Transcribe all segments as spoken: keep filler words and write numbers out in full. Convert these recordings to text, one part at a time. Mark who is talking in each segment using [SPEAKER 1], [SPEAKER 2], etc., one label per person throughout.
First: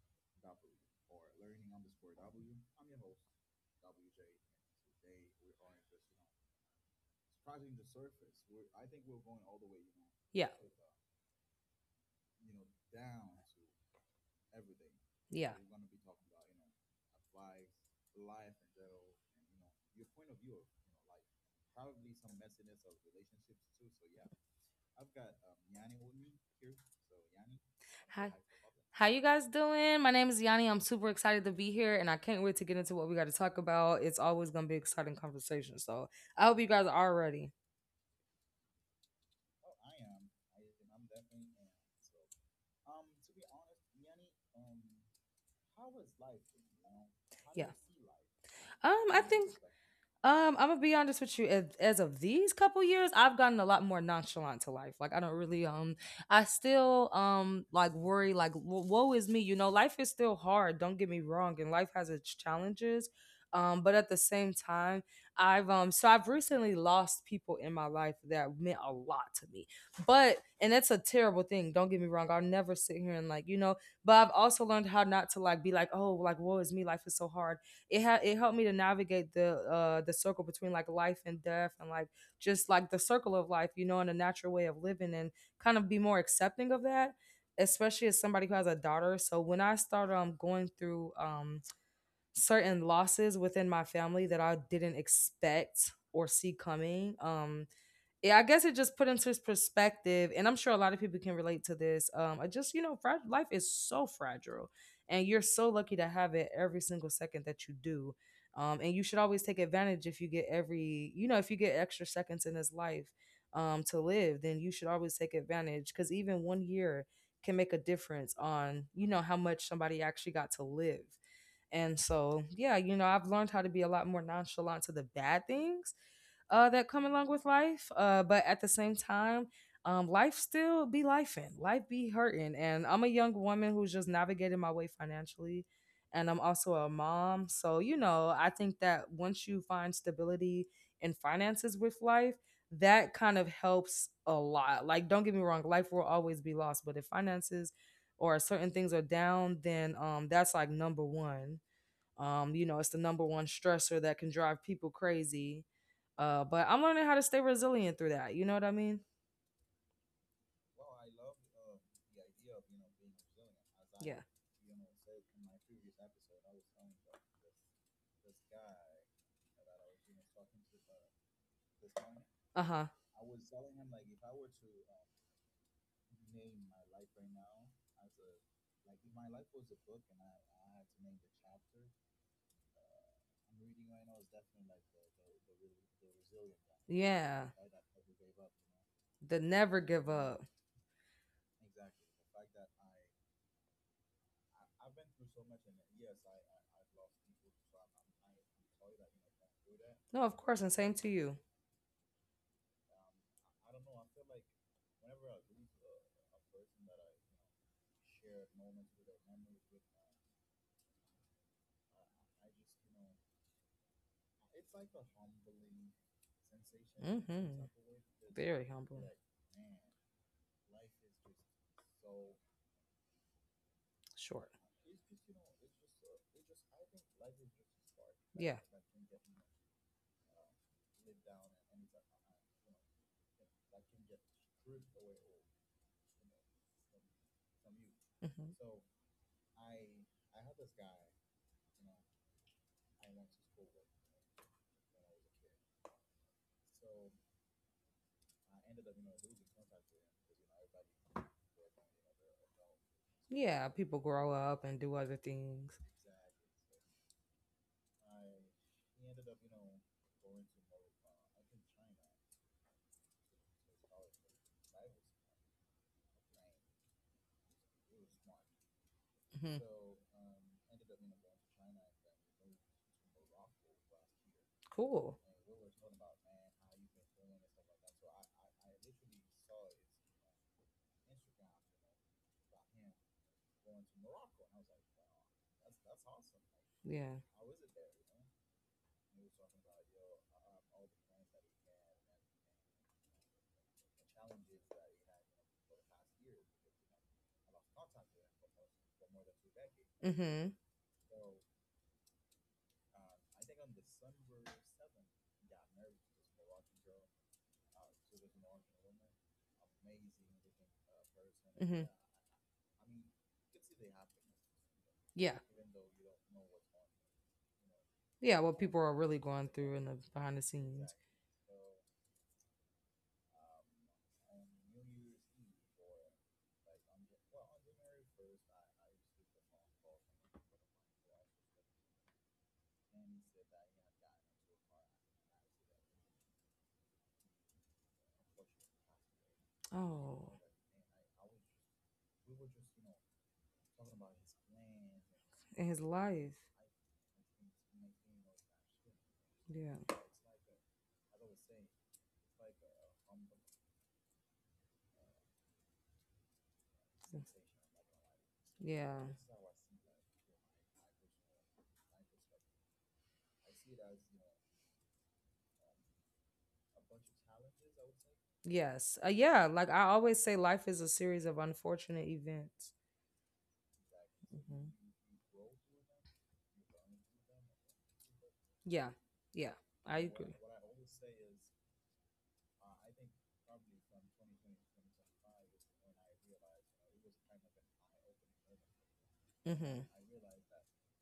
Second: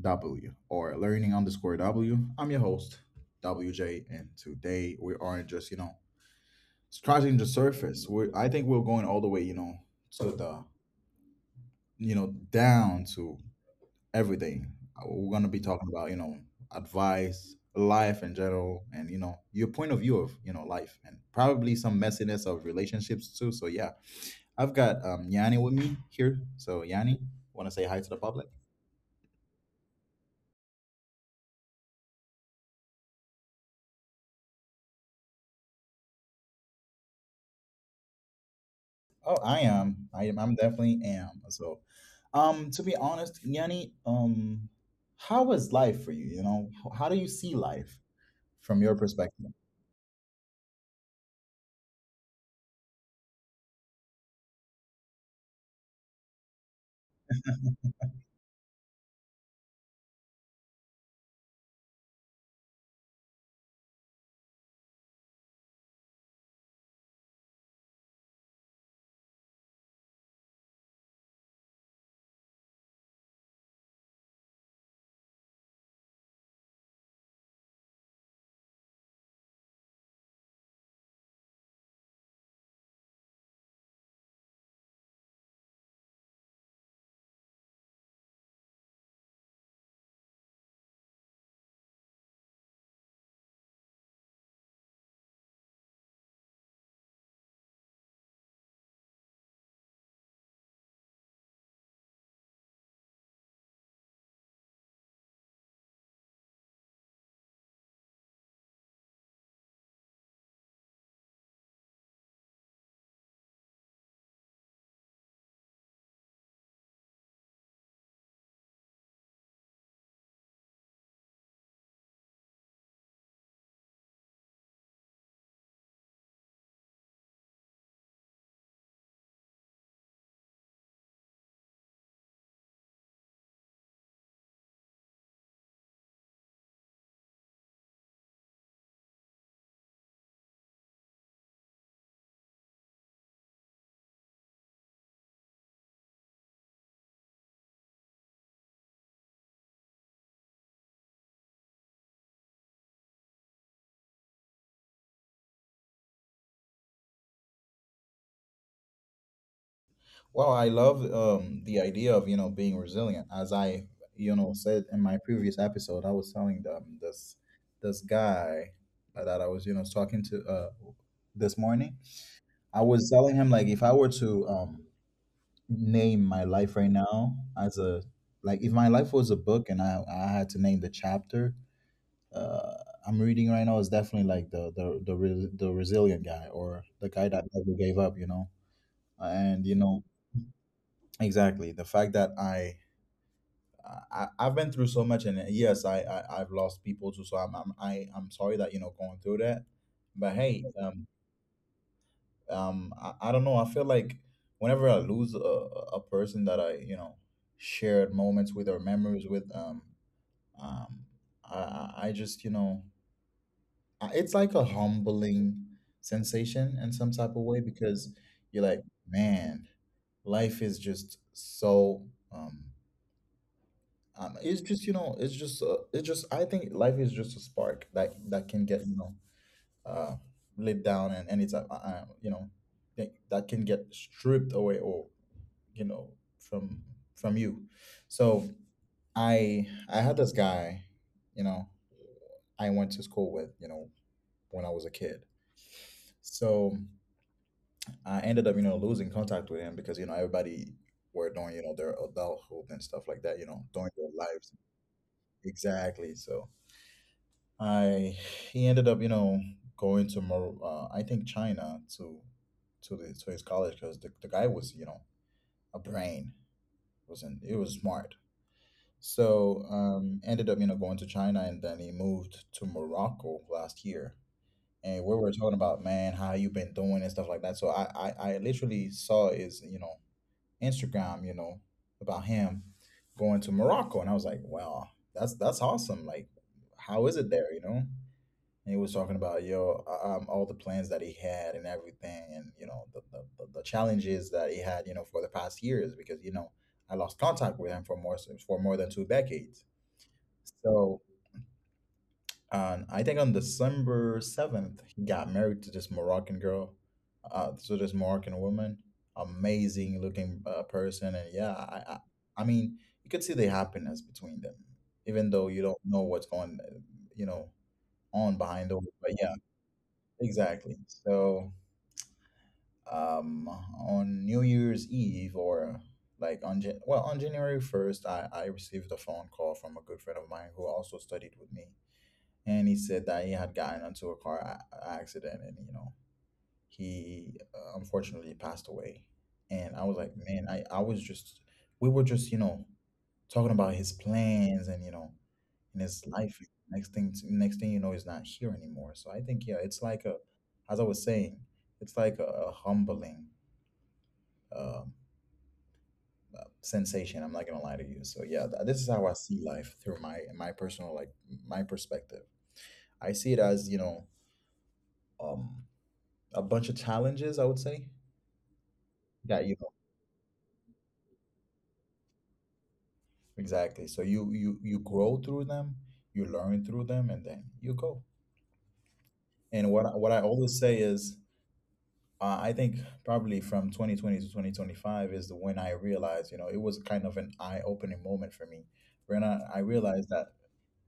[SPEAKER 1] W or Learning underscore W. I'm your host, W J, and today we are not just, you know, scratching the surface. We're, I think we're going all the way, you know, to
[SPEAKER 2] Yeah.
[SPEAKER 1] the, you know, down to everything. Uh, We're going to
[SPEAKER 2] Yeah.
[SPEAKER 1] be talking about, you know, advice, life in general, and, you know, your point of view of, you know, life, and probably some messiness of relationships too. So, yeah, I've got um, Yanni with me here. So Yanni, want to say hi
[SPEAKER 2] Hi.
[SPEAKER 1] to the public?
[SPEAKER 2] How you guys doing? My name is Yanni. I'm super excited to be here and I can't wait to get into what we got to talk about. It's always going to be exciting conversation. So, I hope you guys are ready.
[SPEAKER 1] Oh, I am. I am. I'm definitely am. So, um, to be honest, Yanni, um, how was life for you? You know, H- how do you
[SPEAKER 2] Yeah.
[SPEAKER 1] see life
[SPEAKER 2] Um,
[SPEAKER 1] from your
[SPEAKER 2] I think
[SPEAKER 1] perspective?
[SPEAKER 2] um, I'm gonna be honest with you. As, as of these couple years, I've gotten a lot more nonchalant to life. Like I don't really um, I still um like worry like wo- woe is me. You know, life is still hard. Don't get me wrong, and life has its challenges. Um, but at the same time, I've um so I've recently lost people in my life that meant a lot to me. But and that's a terrible thing. Don't get me wrong. I'll never sit here and like you know. But I've also learned how not to like be like oh like woe is me. Life is so hard it had it helped me to navigate the uh the circle between like life and death, and like just like the circle of life, you know, and a natural way of living, and kind of be more accepting of that, especially as somebody who has a daughter. So when I started um going through um certain losses within my family that I didn't expect or see coming, um yeah, I guess it just put into his perspective, and I'm sure a lot of people can relate to this. Um, I just, you know, fra- life is so fragile, and you're so lucky to have it every single second that you do. Um, and you should always take advantage if you get every, you know, if you get extra seconds in this life, um, to live, then you should always take advantage because even one year can make a difference on, you know, how much somebody actually got to live. And so, yeah, you know, I've learned how to be a lot more nonchalant to the bad things uh, that come along with life. Uh, but at the same time, um, life still be lifing, life be hurting. And I'm a young woman who's just navigating my way financially. And I'm also a mom. So, you know, I think that once you find stability in finances with life, that kind of helps a lot. Like, don't get me wrong, life will always be lost. But if finances or certain things are down, then um, that's like number one um, You know, it's the number one stressor that can drive people crazy. Uh, but I'm learning how to stay resilient through that. You know what I mean?
[SPEAKER 1] Well, I love um, the idea of, you know being resilient. As I
[SPEAKER 2] Yeah.
[SPEAKER 1] you know said in my previous episode, I was telling them this this guy that I was, you know talking to, uh, this morning.
[SPEAKER 2] Uh huh.
[SPEAKER 1] I was telling him, like, if I were to um name my life right now as a— like, if my life was a book and I I had to name the chapter uh I'm reading right now, is definitely like the the the re- the resilient guy, or the guy
[SPEAKER 2] Yeah.
[SPEAKER 1] that never gave up, you know.
[SPEAKER 2] The
[SPEAKER 1] And,
[SPEAKER 2] never
[SPEAKER 1] you
[SPEAKER 2] give
[SPEAKER 1] know
[SPEAKER 2] up.
[SPEAKER 1] exactly, the fact that I I I've been through so much, and, uh, yes, I, I I've lost people too, so I'm I'm I, I'm sorry that, you know going through that.
[SPEAKER 2] No, of
[SPEAKER 1] But,
[SPEAKER 2] course, and
[SPEAKER 1] hey,
[SPEAKER 2] same to
[SPEAKER 1] um
[SPEAKER 2] you.
[SPEAKER 1] um I, I don't know, I feel like whenever I lose a, a person that I, you know shared moments with or memories with, um um I I I just you know I- it's like a humbling sensation in some type
[SPEAKER 2] Mm-hmm.
[SPEAKER 1] of way, because
[SPEAKER 2] Very
[SPEAKER 1] you're like,
[SPEAKER 2] humble.
[SPEAKER 1] man, life is just so, um
[SPEAKER 2] Short.
[SPEAKER 1] um, it's just you know it's just uh, it's just i think life is just a spark that
[SPEAKER 2] Yeah.
[SPEAKER 1] that can get, you know uh, laid down, and, and it's, uh, uh, you know that that can get stripped away, or, you know from from you.
[SPEAKER 2] Hmm.
[SPEAKER 1] So i i had this guy, you know I went to school with, you know when I was a kid. So I ended up, you know losing contact with him, because, you know everybody were doing, you know their adulthood and stuff like that, you
[SPEAKER 2] Yeah.
[SPEAKER 1] know
[SPEAKER 2] People
[SPEAKER 1] doing their
[SPEAKER 2] grow up
[SPEAKER 1] lives.
[SPEAKER 2] and do other things.
[SPEAKER 1] Exactly. So I he ended up, you know, going to Mar- uh, I think, China, to to the to his college, because the, the guy was, you know, a brain— wasn't it was smart.
[SPEAKER 2] Hmm.
[SPEAKER 1] So, um, ended up, you know, going to China, and then he moved to Morocco last year.
[SPEAKER 2] Cool.
[SPEAKER 1] And we were talking about, man, how you been doing and stuff like that. So I, I, I literally saw his, you know, Instagram, you know, about him going to Morocco, and I was like, wow, that's that's awesome. Like,
[SPEAKER 2] Yeah.
[SPEAKER 1] how is it there, you know? And he was talking about, yo um all the plans that he had and everything, and, you know the, the, the, the challenges that he had, you know for the past years, because, you know I lost contact with him for more for more than two decades. So, um, I think on December seventh he got married to this Moroccan girl, uh, to this Moroccan woman, amazing looking uh, person. And yeah, I, I i mean, you could see the happiness between them, even though you don't know what's going, uh, you know on behind
[SPEAKER 2] Couldn't.
[SPEAKER 1] those, but yeah. Exactly. So, um, on New Year's Eve, or like on Jan- well on January first, I I received a phone call from a good friend of mine who also studied with me, and he said that he had gotten into a car a- accident, and, you know he, uh, unfortunately, passed away. And I was like, man, I I was just we were just, you know talking about his
[SPEAKER 2] Just.
[SPEAKER 1] plans, and, you know in his life. Next thing, next thing you know, he's not here anymore. So I think, yeah,
[SPEAKER 2] Yeah.
[SPEAKER 1] it's like a— as I was saying, it's like a, a humbling, um, uh, sensation. I'm not gonna lie to you. So yeah, th- this is how I see life, through my my personal, like,
[SPEAKER 2] Which,
[SPEAKER 1] my perspective. I see it as, you know um, a bunch of challenges, I would say,
[SPEAKER 2] uh, yes. Uh, yeah,
[SPEAKER 1] that,
[SPEAKER 2] like
[SPEAKER 1] you
[SPEAKER 2] I
[SPEAKER 1] know.
[SPEAKER 2] always say, life is a series of unfortunate events.
[SPEAKER 1] Exactly. So you you you grow through them, you learn through them, and then you go.
[SPEAKER 2] Yeah. Yeah.
[SPEAKER 1] And
[SPEAKER 2] I
[SPEAKER 1] what I- what I
[SPEAKER 2] agree.
[SPEAKER 1] always say is, uh, I think probably from twenty twenty to twenty twenty-five is the when I realized, you know, it was kind of an eye-opening moment for me. When I, I
[SPEAKER 2] Mm-hmm.
[SPEAKER 1] realized that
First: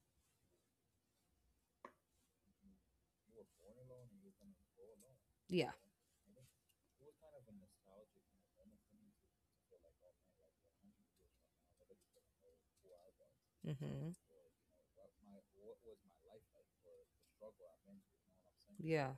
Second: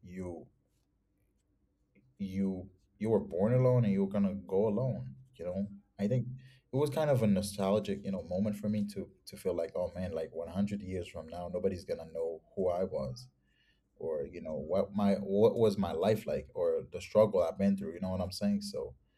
[SPEAKER 1] you you you were born alone, and you were gonna go alone, you know.
[SPEAKER 2] Yeah.
[SPEAKER 1] I think it was kind of a nostalgic, you know, moment for me to to feel like, oh man, like, one hundred years from now, nobody's gonna know who I was,
[SPEAKER 2] Mm-hmm.
[SPEAKER 1] or, you know what my what was my life like, or the struggle I've been through. You know what I'm saying? So,
[SPEAKER 2] Yeah.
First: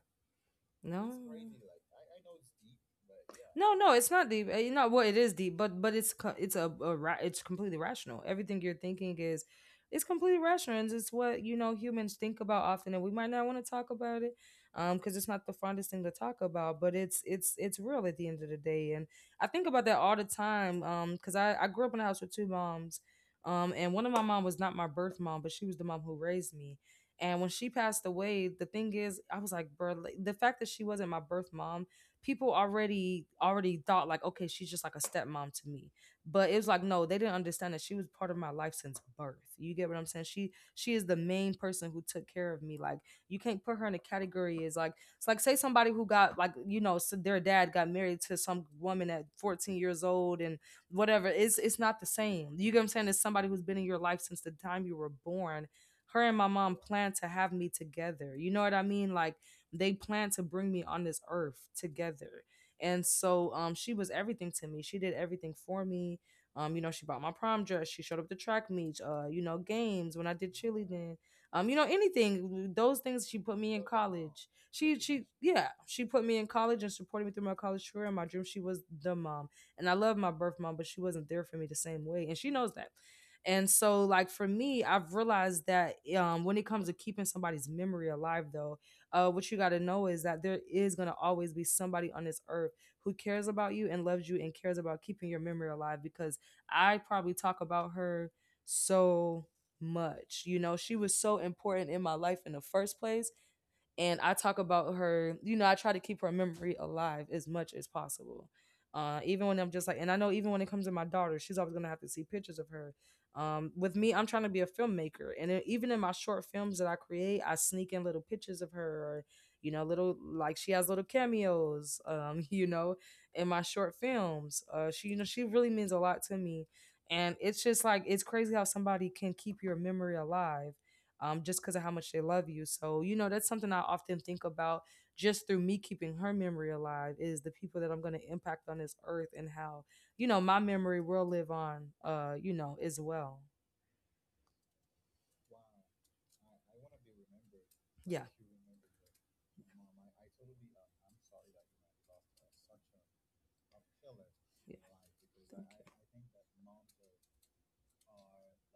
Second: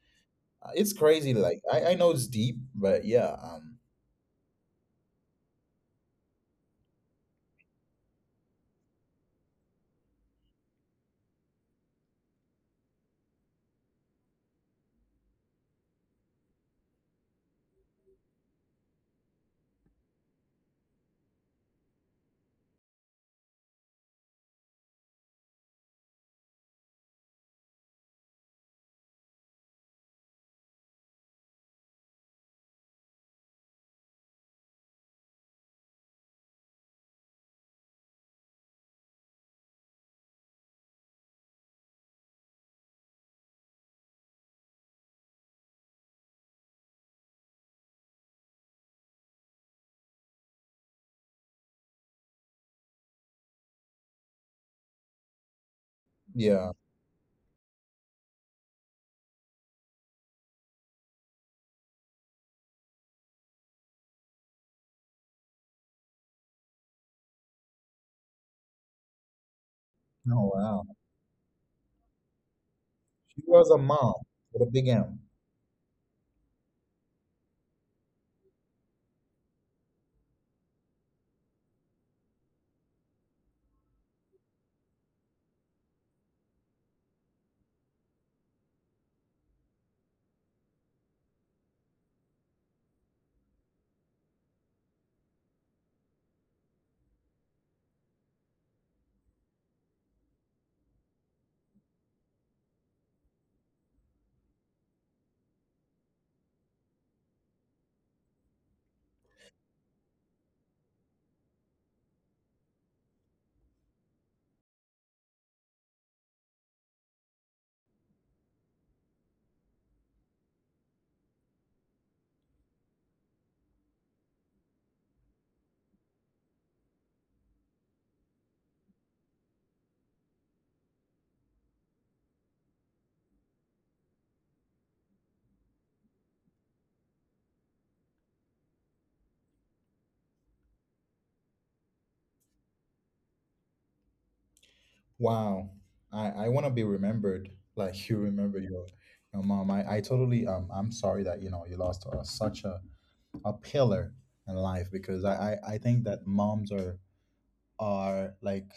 [SPEAKER 1] uh, it's
[SPEAKER 2] No.
[SPEAKER 1] crazy. Like, I I know it's deep, but yeah,
[SPEAKER 2] No,
[SPEAKER 1] um,
[SPEAKER 2] no, it's not deep. You know what it is deep, but but it's co- it's a, a ra- it's completely rational. Everything you're thinking is it's completely rational, and it's what you know humans think about often, and we might not want to talk about it, um, because it's not the fondest thing to talk about, but it's it's it's real at the end of the day. And I think about that all the time, um, because I I grew up in a house with two moms, um, and one of my mom was not my birth mom, but she was the mom who raised me. And when she passed away, the thing is, I was like, bro, like, the fact that she wasn't my birth mom, people already already thought like, okay, she's just like a stepmom to me. But it was like, no, they didn't understand that she was part of my life since birth. You get what I'm saying? She she is the main person who took care of me. Like you can't put her in a category as like it's like say somebody who got like, you know, so their dad got married to some woman at fourteen years old, and whatever. It's it's not the same. You get what I'm saying? It's somebody who's been in your life since the time you were born. Her and my
[SPEAKER 1] yeah.
[SPEAKER 2] mom planned to have me together. You know what I mean? Like they planned to bring me on this earth together. And so um she was everything to me. She did everything for me. Um, you know, she bought my prom dress, she showed up to track meets, uh, you know, games when I
[SPEAKER 1] Oh
[SPEAKER 2] did
[SPEAKER 1] wow.
[SPEAKER 2] cheerleading. Um, you know, anything, those things,
[SPEAKER 1] She
[SPEAKER 2] she put
[SPEAKER 1] was a
[SPEAKER 2] me in
[SPEAKER 1] mom
[SPEAKER 2] college.
[SPEAKER 1] with a big
[SPEAKER 2] She
[SPEAKER 1] M.
[SPEAKER 2] she yeah, she put me in college and supported me through my college career and my dream. She was the mom. And I love my birth mom, but she wasn't there for me the same way. And she knows that. And so, like for me, I've realized that um, when it comes to keeping somebody's memory alive, though, uh, what you got to know is that there is going to always be somebody on this earth who cares about you and loves you and cares about keeping your memory alive, because I probably talk about her so much. You know, she was so important in my life in the first place, and I talk about her. You know, I try to keep her memory alive as much as possible. Uh, even when I'm just like, and I know even when it comes to my daughter, she's always gonna have to see pictures of her. Um, with me, I'm trying to be a filmmaker, and it, even in my short films that I create, I sneak in little pictures of her, or you know, little like she has little cameos. Um, you know, in my short films, uh, she you know she really means a lot to me, and it's just like it's crazy how somebody can keep your memory alive, um, just because of how much they love you. So, you know, that's something I often think about. Just through me keeping her memory alive is the people that I'm going to impact on this earth, and how, you know, my memory will live on, uh, you know, as well.
[SPEAKER 1] Wow. I, I wanna be remembered like you
[SPEAKER 2] Yeah.
[SPEAKER 1] remember your your mom. I, I totally um I'm sorry that, you know you lost, uh, such a, a pillar in
[SPEAKER 2] Yeah.
[SPEAKER 1] life, because I, I, I think that
[SPEAKER 2] Thank
[SPEAKER 1] moms
[SPEAKER 2] you.
[SPEAKER 1] are are like,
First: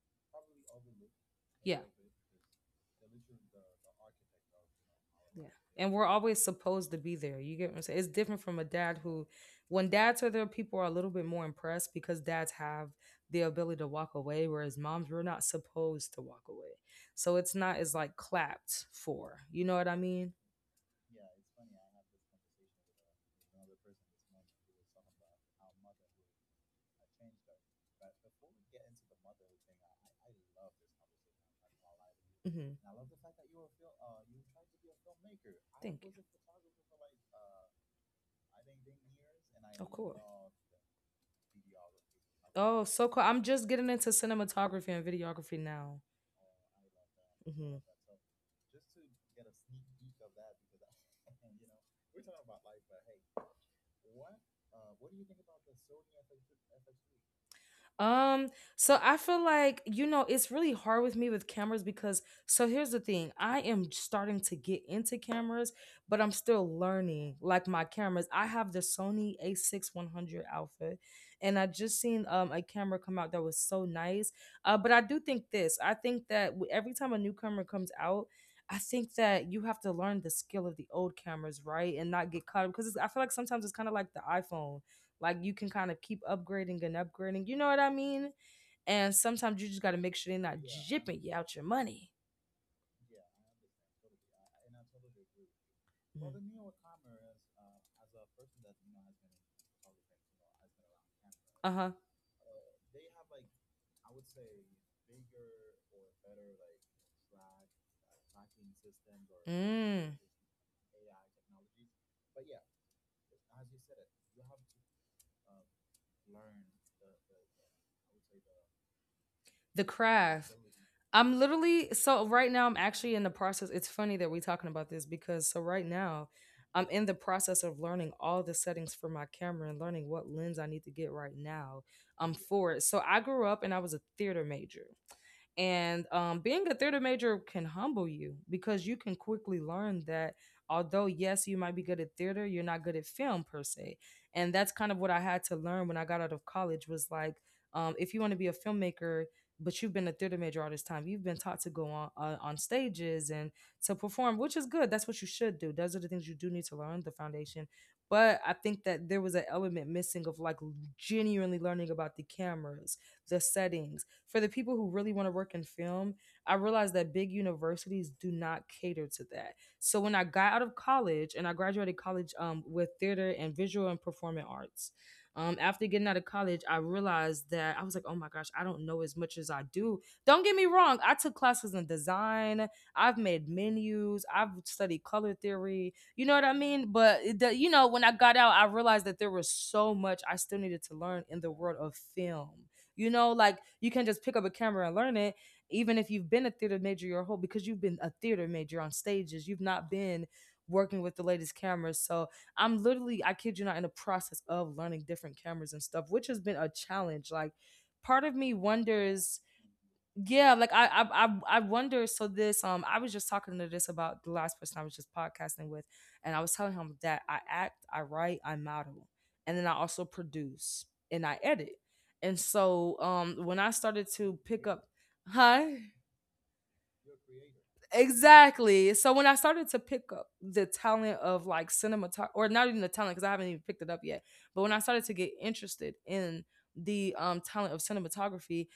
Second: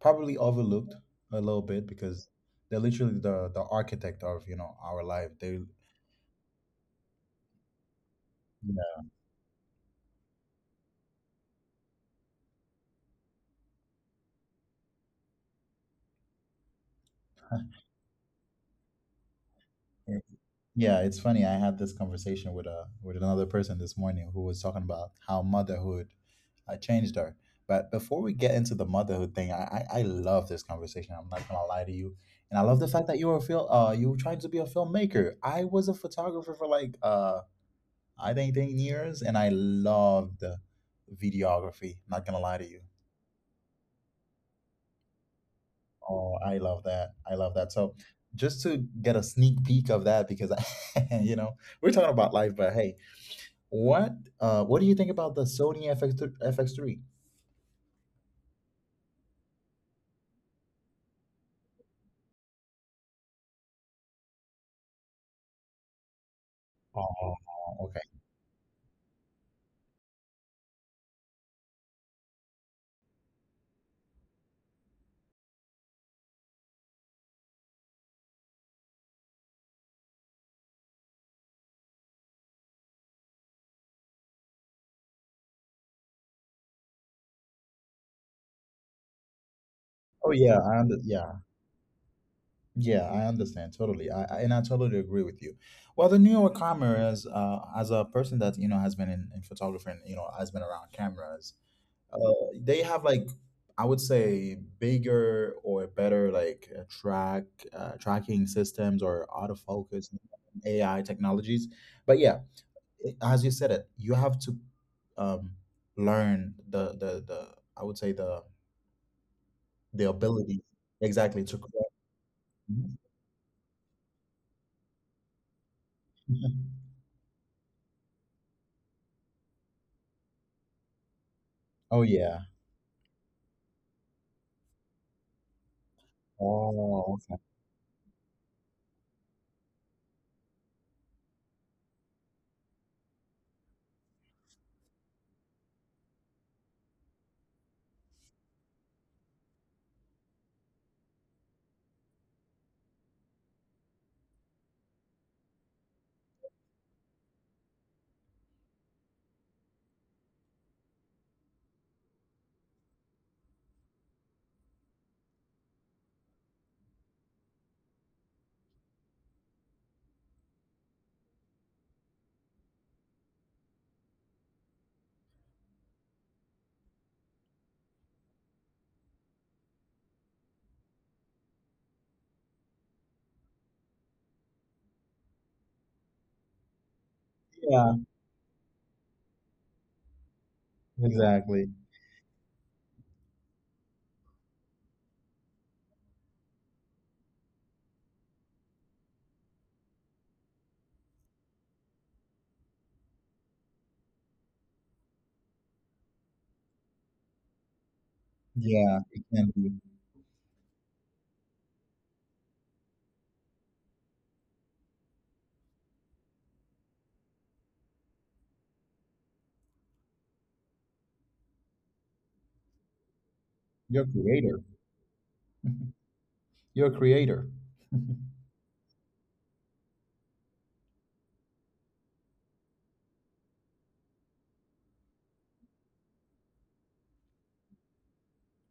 [SPEAKER 1] probably overlooked a little
[SPEAKER 2] Yeah.
[SPEAKER 1] bit, because they're literally the the architect of, you know our life.
[SPEAKER 2] Yeah.
[SPEAKER 1] They,
[SPEAKER 2] And we're always supposed to be there. You get what I'm saying? It's different from a dad
[SPEAKER 1] yeah.
[SPEAKER 2] who, when dads are there, people are a little bit more impressed because dads have the ability to walk away, whereas moms, we're not supposed to walk away. So it's not as like clapped for. You know what I mean?
[SPEAKER 1] Yeah, it's funny. I had this conversation with a with another person this morning, who was talking about how motherhood, uh, changed her. But before we get into the motherhood thing, I, I I love this conversation. I'm not gonna lie to you, and I love
[SPEAKER 2] Mm-hmm.
[SPEAKER 1] the fact that you were a fil- uh you were trying to be a filmmaker. I was a
[SPEAKER 2] Thank you.
[SPEAKER 1] photographer for like, uh I think, ten years, and I
[SPEAKER 2] Oh, cool.
[SPEAKER 1] loved videography. Not gonna lie to
[SPEAKER 2] Oh,
[SPEAKER 1] you.
[SPEAKER 2] so cool. I'm just getting into cinematography and videography now.
[SPEAKER 1] Oh, I love that. I love that.
[SPEAKER 2] Hmm.
[SPEAKER 1] So, just to get a sneak peek of that, because you know we're talking about life, but hey. What uh what do you think about the Sony F X F X three?
[SPEAKER 2] Um, so I feel like, you know, it's really hard with me with cameras, because so here's the thing. I am starting to get into cameras, but I'm still
[SPEAKER 1] Oh,
[SPEAKER 2] learning like my
[SPEAKER 1] okay.
[SPEAKER 2] cameras. I have the Sony a six one hundred Alpha, and I just seen um a camera come out that was so nice. Uh, but I do think this. I think that w- every time a new camera comes out, I think that you have to learn the skill of the old cameras, right? And not get caught up, because I feel like sometimes it's kind of like the iPhone. Like you can kind of keep upgrading and upgrading. You know what I mean? And sometimes you just got to make
[SPEAKER 1] Oh
[SPEAKER 2] sure they're
[SPEAKER 1] yeah,
[SPEAKER 2] not
[SPEAKER 1] I under
[SPEAKER 2] jipping
[SPEAKER 1] yeah.
[SPEAKER 2] you out your money.
[SPEAKER 1] Yeah, I understand totally. I, I and I totally agree with you. Well, the newer cameras, uh, as a person that, you know, has been in, in photography, and, you know, has been around cameras,
[SPEAKER 2] Uh huh.
[SPEAKER 1] uh, they have, like, I would say, bigger or better, like, uh, track uh, tracking systems, or autofocus
[SPEAKER 2] Mm.
[SPEAKER 1] A I technologies. But yeah, it- as you said it, you have to, um, learn the, the the I would say the
[SPEAKER 2] The
[SPEAKER 1] the
[SPEAKER 2] craft.
[SPEAKER 1] ability.
[SPEAKER 2] I'm
[SPEAKER 1] Exactly. To
[SPEAKER 2] literally
[SPEAKER 1] correct.
[SPEAKER 2] so right now I'm actually in the process. It's funny that we're talking about this, because so right now I'm in the process of learning all the settings for my camera and learning what lens I need to get right now
[SPEAKER 1] Oh
[SPEAKER 2] um
[SPEAKER 1] yeah.
[SPEAKER 2] for it. So I grew up and I was a theater major. And um, being a theater
[SPEAKER 1] Oh
[SPEAKER 2] major
[SPEAKER 1] okay.
[SPEAKER 2] can humble you, because you can quickly learn that although, yes, you might be good at theater, you're not good at film per se. And that's kind of what I had to learn when I got out of college. Was like, um, if you want to be a filmmaker, but you've been a theater major all this time. You've been taught to go on uh, on stages and to perform, which is good. That's what you should do. Those are the things you do need to learn the foundation. But I think that there was an element missing of like genuinely learning about the cameras, the settings. For the people who really want to work in film, I realized that big universities do not cater to that. So when I got out of college and I graduated college um, with theater and visual and performing arts, um, after getting out of college, I realized that I was like, oh my gosh, I don't know as much as I do. Don't get me wrong, I took classes in design, I've made menus, I've studied color theory, you know what I mean? But, the, you know,
[SPEAKER 1] Yeah.
[SPEAKER 2] When I got out, I realized that there was so much I still needed to learn in the
[SPEAKER 1] Exactly.
[SPEAKER 2] world of film. You know, like you can not just pick up a camera and learn it, even if you've been a theater major your whole because you've been a theater major on stages, you've not been working with the latest cameras. So I'm literally, I kid you not, in the process of learning different cameras and stuff, which has been a challenge. Like, part of me
[SPEAKER 1] Yeah. It
[SPEAKER 2] wonders,
[SPEAKER 1] can be.
[SPEAKER 2] yeah, like I, I, I, I wonder. So this, um, I was just talking to this about the last person I was just podcasting with, and I was telling him that I act, I write, I model, and then I also produce and I edit. And so, um, when I started
[SPEAKER 1] You're a
[SPEAKER 2] to pick
[SPEAKER 1] creator.
[SPEAKER 2] up, hi.
[SPEAKER 1] You're a creator.
[SPEAKER 2] Exactly. So when I started to pick up the talent of like cinematography, or not even the talent because I haven't even picked it up yet, but when I started to get interested in the um, talent of cinematography,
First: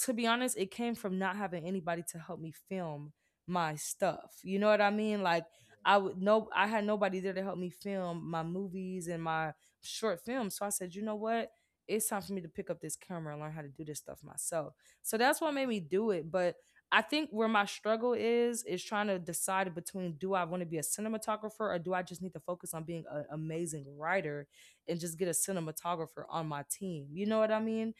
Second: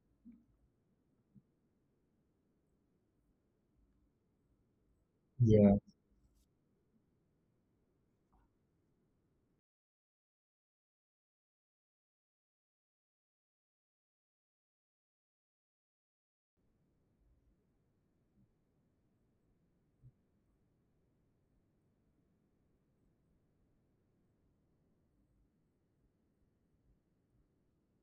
[SPEAKER 2] to be honest, it came from not having anybody to help me film my stuff. You know what I mean? Like
[SPEAKER 1] Yeah.
[SPEAKER 2] I would no I had nobody there to help me film my movies and my short films. So I said, you know what? It's time for me to pick up this camera and learn how to do this stuff myself. So that's what made me do it. But I think where my struggle is is trying to decide between do I want to be a cinematographer or do I just need to focus on being an amazing writer and just get a cinematographer on my team. You know what I mean?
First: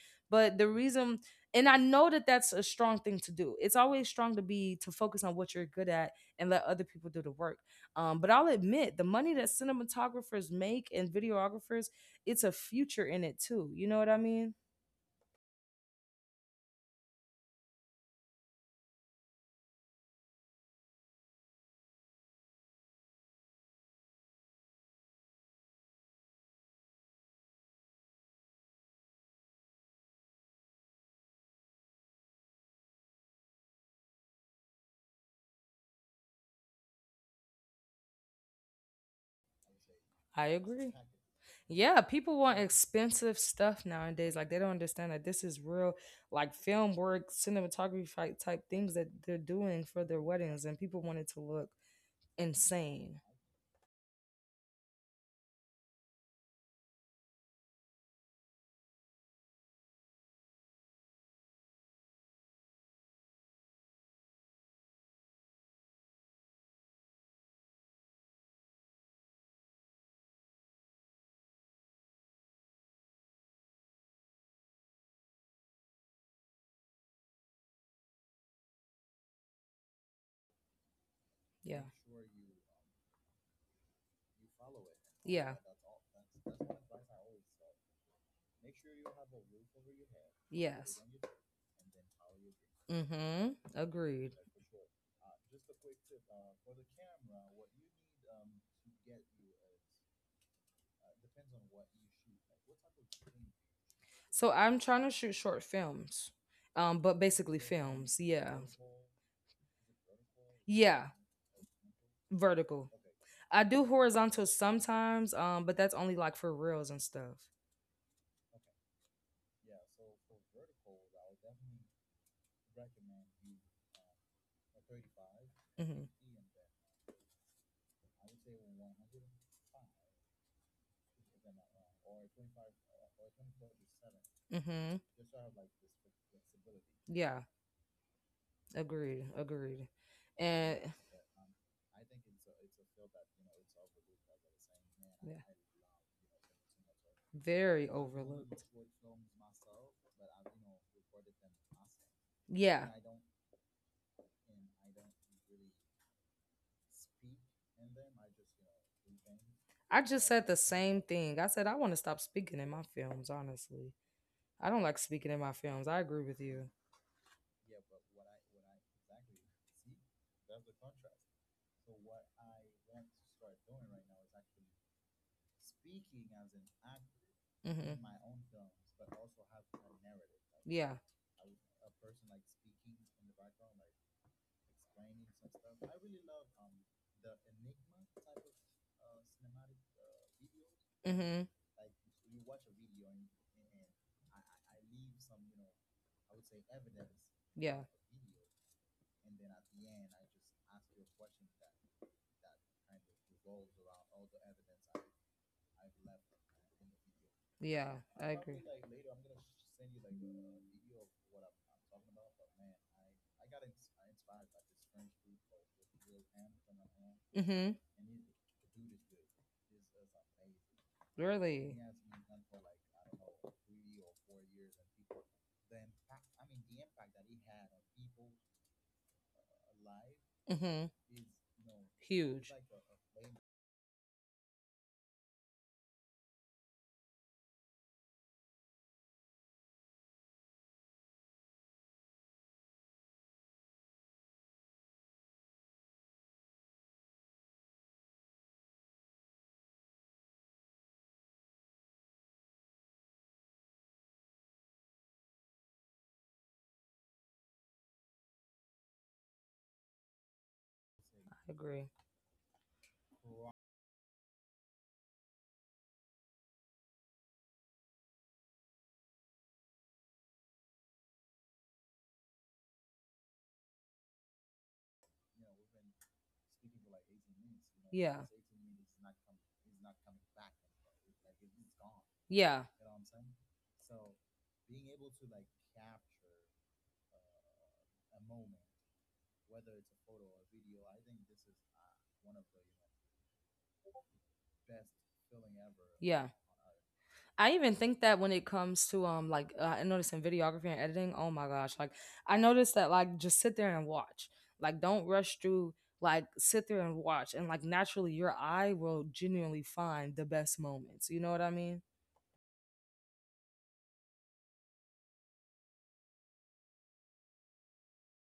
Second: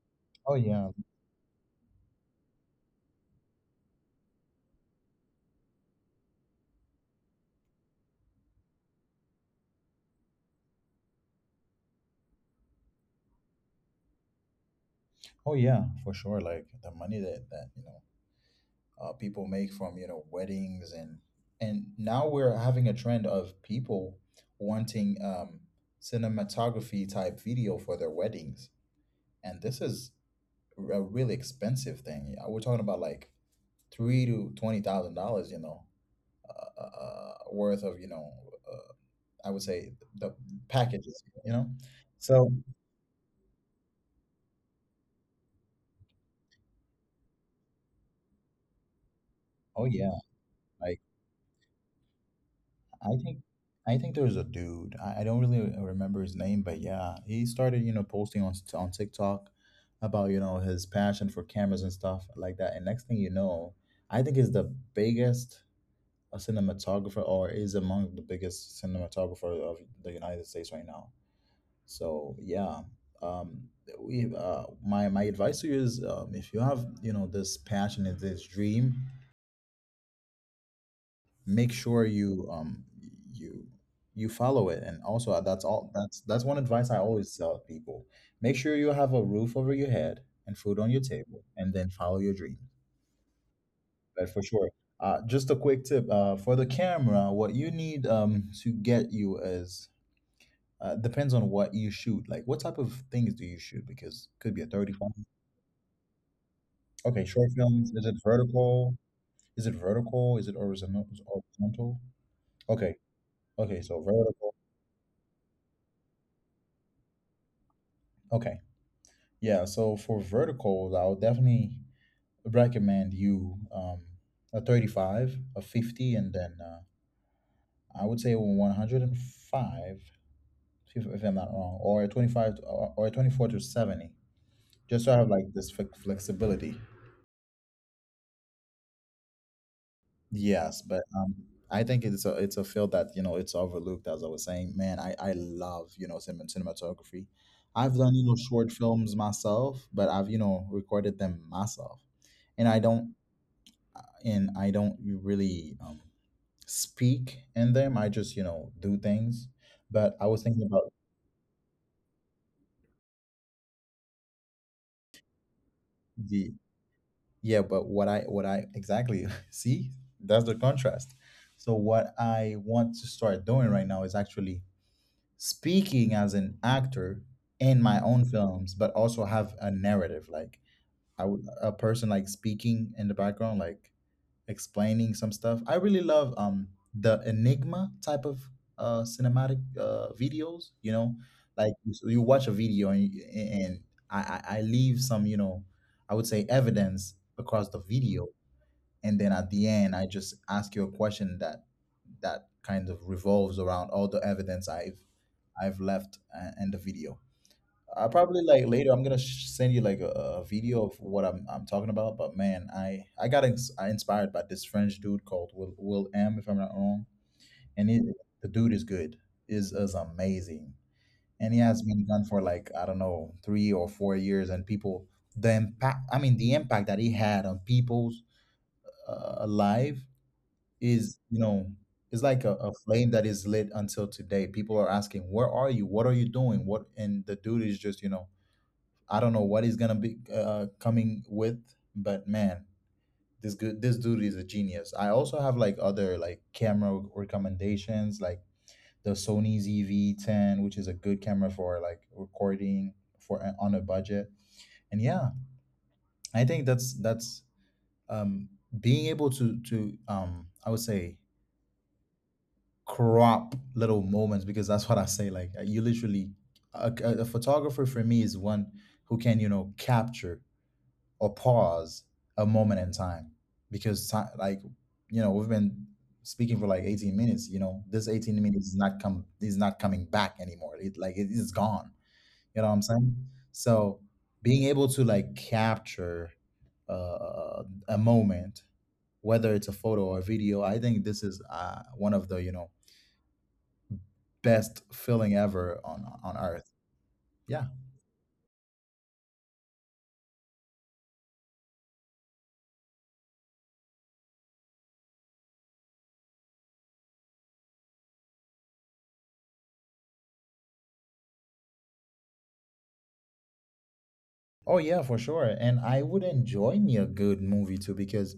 [SPEAKER 1] Oh
[SPEAKER 2] But the
[SPEAKER 1] yeah.
[SPEAKER 2] reason and I know that that's a strong thing to do. It's always strong to be to focus on what you're good at and let other people do the work. Um, but I'll admit the money that cinematographers make and videographers, it's a future in it too. You know what I mean?
[SPEAKER 1] Oh yeah. For sure. Like, the money that, that you know. uh, people make from, you know weddings. and and now we're having a trend of people wanting, um, cinematography type video for their weddings, and this is a really expensive thing. Yeah, we're talking about, like, three to twenty thousand dollars, you know uh, uh, uh, worth of, you know uh, I would say, the
[SPEAKER 2] I agree.
[SPEAKER 1] packages, you know
[SPEAKER 2] Yeah, people
[SPEAKER 1] so.
[SPEAKER 2] want expensive stuff nowadays. Like they don't understand that this is real, like film work, cinematography fi- type things that they're
[SPEAKER 1] Oh
[SPEAKER 2] doing for
[SPEAKER 1] yeah.
[SPEAKER 2] their weddings, and people want it to look
[SPEAKER 1] I
[SPEAKER 2] insane.
[SPEAKER 1] think I think there was a dude. I, I don't really remember his name, but yeah, he started, you know, posting on s- on TikTok about, you know, his passion for cameras and stuff like that. And next thing you know, I think he's the biggest, a cinematographer, or is among the biggest cinematographer of the United States right now. So, yeah. Um we uh my my advice to you is, um if you have, you know, this passion and this dream, make
[SPEAKER 2] Yeah,
[SPEAKER 1] sure you, um you you follow it. And also, uh,
[SPEAKER 2] yeah,
[SPEAKER 1] that's all that's that's one advice I always tell people. Make sure you have a roof over your head, and food on your
[SPEAKER 2] yes,
[SPEAKER 1] table, and then follow your dreams.
[SPEAKER 2] mm-hmm,
[SPEAKER 1] But
[SPEAKER 2] agreed.
[SPEAKER 1] for sure, uh, just a quick tip, uh, for the camera, what you need, um, to get you, is, uh, depends on what you shoot. Like, what type of things do you shoot? Because it could
[SPEAKER 2] So
[SPEAKER 1] be a
[SPEAKER 2] I'm trying
[SPEAKER 1] thirty-five.
[SPEAKER 2] to shoot short films, um but
[SPEAKER 1] Okay, short
[SPEAKER 2] basically
[SPEAKER 1] films. Is it
[SPEAKER 2] films, yeah,
[SPEAKER 1] vertical? Is it vertical is it horizontal?
[SPEAKER 2] yeah,
[SPEAKER 1] Horizontal.
[SPEAKER 2] vertical.
[SPEAKER 1] Okay.
[SPEAKER 2] I
[SPEAKER 1] Okay,
[SPEAKER 2] do
[SPEAKER 1] so
[SPEAKER 2] horizontal
[SPEAKER 1] vertical.
[SPEAKER 2] sometimes, um but that's only like for reels and stuff.
[SPEAKER 1] Okay. Yeah, so for verticals, I'll definitely recommend you, um, a thirty-five, a fifty, and
[SPEAKER 2] Mm-hmm,
[SPEAKER 1] then, uh, I would say, a one hundred five, if, if I'm not wrong, or a twenty-five to, or or a twenty-four to seventy,
[SPEAKER 2] mm-hmm,
[SPEAKER 1] just so I have, like, this flex- flexibility.
[SPEAKER 2] yeah, agreed, agreed, and
[SPEAKER 1] Yes, but, um, I think it's a it's a field that, you know it's overlooked. As I was saying, man, I I
[SPEAKER 2] yeah.
[SPEAKER 1] love, you know cinema, cinematography.
[SPEAKER 2] Very
[SPEAKER 1] I've done you know
[SPEAKER 2] overlooked.
[SPEAKER 1] short films myself, but I've you know recorded them myself and I
[SPEAKER 2] Yeah.
[SPEAKER 1] don't and I don't really um, speak in them. I just, you know, do things.
[SPEAKER 2] I
[SPEAKER 1] But I
[SPEAKER 2] just
[SPEAKER 1] was
[SPEAKER 2] said the
[SPEAKER 1] thinking about
[SPEAKER 2] same thing. I said I want to stop speaking in my films, honestly. I don't like speaking in my films. I agree with
[SPEAKER 1] the
[SPEAKER 2] you.
[SPEAKER 1] yeah, but what I what I exactly see that's the contrast. So what I want to start doing right now is actually speaking as an actor in my
[SPEAKER 2] Hmm.
[SPEAKER 1] own films, but also have a narrative, like
[SPEAKER 2] Yeah.
[SPEAKER 1] I would a person like speaking in the background like explaining some stuff. I really love um the Enigma type of uh cinematic uh videos, you know,
[SPEAKER 2] Hmm.
[SPEAKER 1] like you so you watch a video and, you- and I, I I leave some, you know, I would say evidence across the
[SPEAKER 2] Yeah.
[SPEAKER 1] video, and then at the end I just ask you a question that that kind of revolves around all the evidence I've I've left uh, in the video.
[SPEAKER 2] Yeah.
[SPEAKER 1] I
[SPEAKER 2] I
[SPEAKER 1] probably
[SPEAKER 2] agree.
[SPEAKER 1] like later. I'm gonna sh- send you like a, a video of what I'm I'm talking about. But man, I I got ins- I inspired by this French dude called Will Will M, if I'm not wrong,
[SPEAKER 2] Hmm.
[SPEAKER 1] and he, the dude is good. Is is amazing, and he has
[SPEAKER 2] Really?
[SPEAKER 1] been gone for like, I don't know, three or four years, and people the impact. I mean, the impact that he had on people's uh, life
[SPEAKER 2] Mm-hmm.
[SPEAKER 1] is you know is like a, a flame that is lit until today. People are asking, where are you? What are you doing? What? And the dude is just you know I don't know what he's gonna be uh, coming with, but man, this good this dude is a genius. I also have like other like camera recommendations, like the Sony Z V ten, which is a good camera for like recording for uh, on a budget. And yeah, I think that's that's um, being able to to um, I would say
[SPEAKER 2] I agree.
[SPEAKER 1] crop little moments, because that's what I say. Like you literally, a, a a photographer for me is one who can you know capture or pause a moment in time, because time, like you know we've been speaking for like eighteen minutes, you know this eighteen minutes is not come is not coming back anymore, it like it is gone, you know
[SPEAKER 2] Yeah.
[SPEAKER 1] what I'm saying. So being able to like capture uh, a moment, whether it's a photo or a video, I think this is uh, one of the you know best feeling ever on on earth.
[SPEAKER 2] I
[SPEAKER 1] Yeah.
[SPEAKER 2] even think that when it comes to um like uh, I noticed in videography and editing, oh my gosh, like I noticed that like just sit there and watch. Like don't rush through, like sit there and watch and like naturally your eye will genuinely find the best moments. You know what I mean?
[SPEAKER 1] Oh yeah, for sure. And I would enjoy me a good movie too, because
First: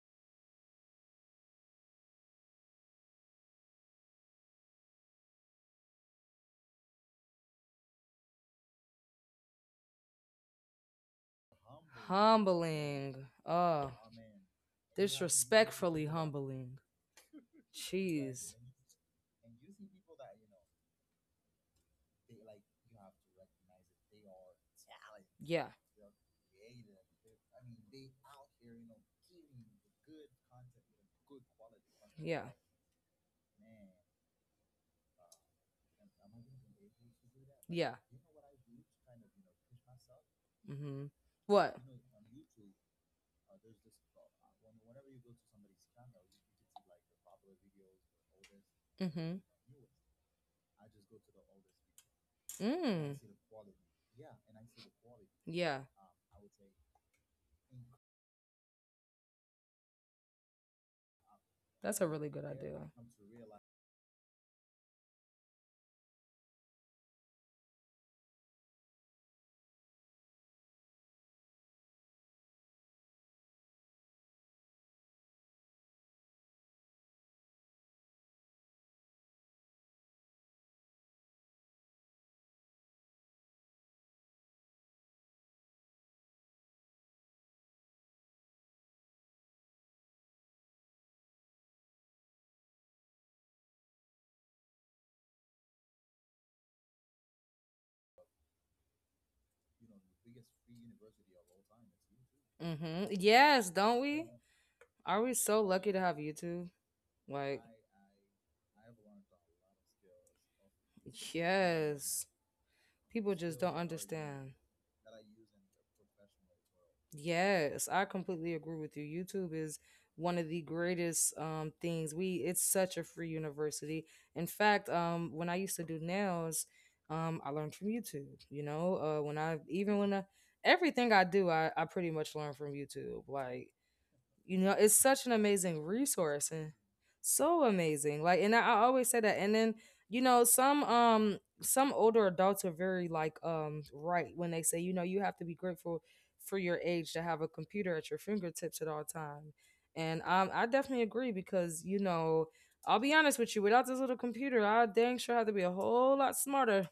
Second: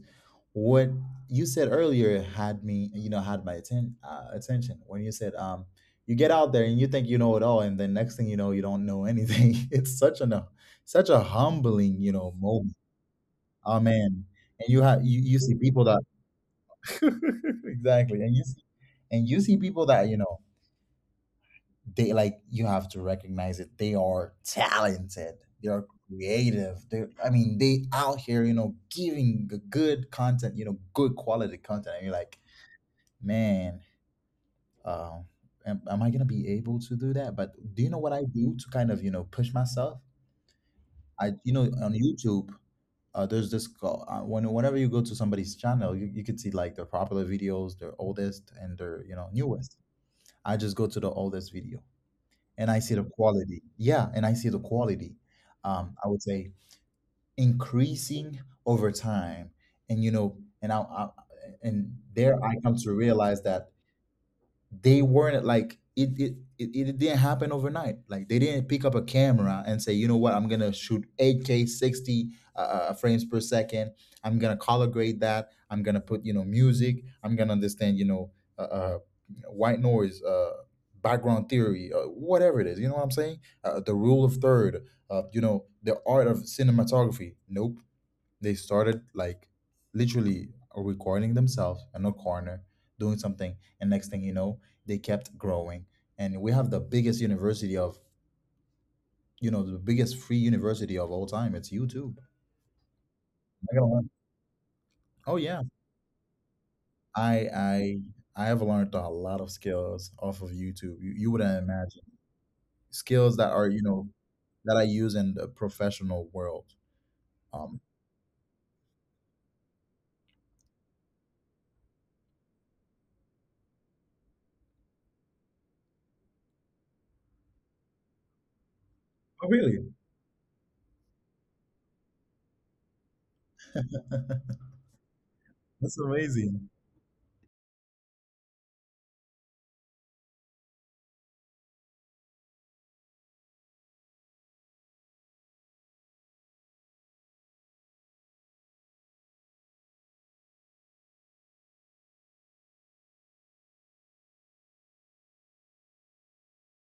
[SPEAKER 1] what you said earlier had me, you know, had my atten- uh, attention when you said um you get out there and you think you know it all, and then next thing you know you don't know anything. It's such an uh, such a humbling, you know, moment.
[SPEAKER 2] Humbling.
[SPEAKER 1] Oh
[SPEAKER 2] Oh,
[SPEAKER 1] man. And you have you, you see people that
[SPEAKER 2] disrespectfully humbling.
[SPEAKER 1] exactly. And you
[SPEAKER 2] Jeez.
[SPEAKER 1] see and you see people that, you know, they like you have to recognize it, they are talented,
[SPEAKER 2] Yeah.
[SPEAKER 1] they are creative, they I mean they out here you know giving g- good content, you know, good quality content, and you're like, man, um am, am I gonna be able to do that? But do you know what I do to kind of you know push myself?
[SPEAKER 2] Mm-hmm.
[SPEAKER 1] I you know on YouTube uh, there's this call uh, when whenever you go to somebody's channel, you, you can see like their popular videos, their oldest and their you know
[SPEAKER 2] Mm-hmm.
[SPEAKER 1] newest. I just go to the oldest video and I see the
[SPEAKER 2] Mm.
[SPEAKER 1] quality. Yeah, and I see the quality.
[SPEAKER 2] Yeah.
[SPEAKER 1] Um, I would say increasing over time, and you know, and I, I and
[SPEAKER 2] That's a really good
[SPEAKER 1] there I come to realize that they weren't like it it, it it didn't happen overnight, like they didn't pick up a camera and say, you know what, I'm gonna shoot eight k sixty uh, uh, frames per second, I'm gonna color grade that, I'm gonna put you know music, I'm gonna understand you know uh, uh, white noise uh, background theory, uh, whatever it is, you know what I'm saying, uh, the rule of third, uh, you know, the art of cinematography. Nope, they started like literally recording themselves in a corner doing something, and next thing you know they kept growing, and we have the biggest university of you know the biggest free university of all time, it's YouTube.
[SPEAKER 2] mm-hmm. Yes,
[SPEAKER 1] Not gonna
[SPEAKER 2] don't
[SPEAKER 1] lie.
[SPEAKER 2] you? Are we
[SPEAKER 1] Oh
[SPEAKER 2] so
[SPEAKER 1] yeah,
[SPEAKER 2] lucky to have YouTube?
[SPEAKER 1] i
[SPEAKER 2] Like,
[SPEAKER 1] i I have learned a lot of skills off of YouTube,
[SPEAKER 2] man,
[SPEAKER 1] you, you wouldn't imagine.
[SPEAKER 2] people,
[SPEAKER 1] Skills that are you know that I use in the professional world. Um,
[SPEAKER 2] yes, I completely agree with you. YouTube is one of the greatest um things. We It's such a free university. In fact, um when I used to do nails, um I learned from YouTube, you know? Uh when
[SPEAKER 1] oh
[SPEAKER 2] I
[SPEAKER 1] really?
[SPEAKER 2] even when I, everything I do, I I pretty much learn from YouTube. Like you know it's such an amazing
[SPEAKER 1] That's
[SPEAKER 2] resource and
[SPEAKER 1] amazing.
[SPEAKER 2] so amazing like and i, I always say that and then you know some um some older adults are very like um right when they say you know you have to be grateful for your age to have a computer at your fingertips at all time and um I definitely agree because you know I'll be honest with you, without this little computer I dang sure have to be a whole lot smarter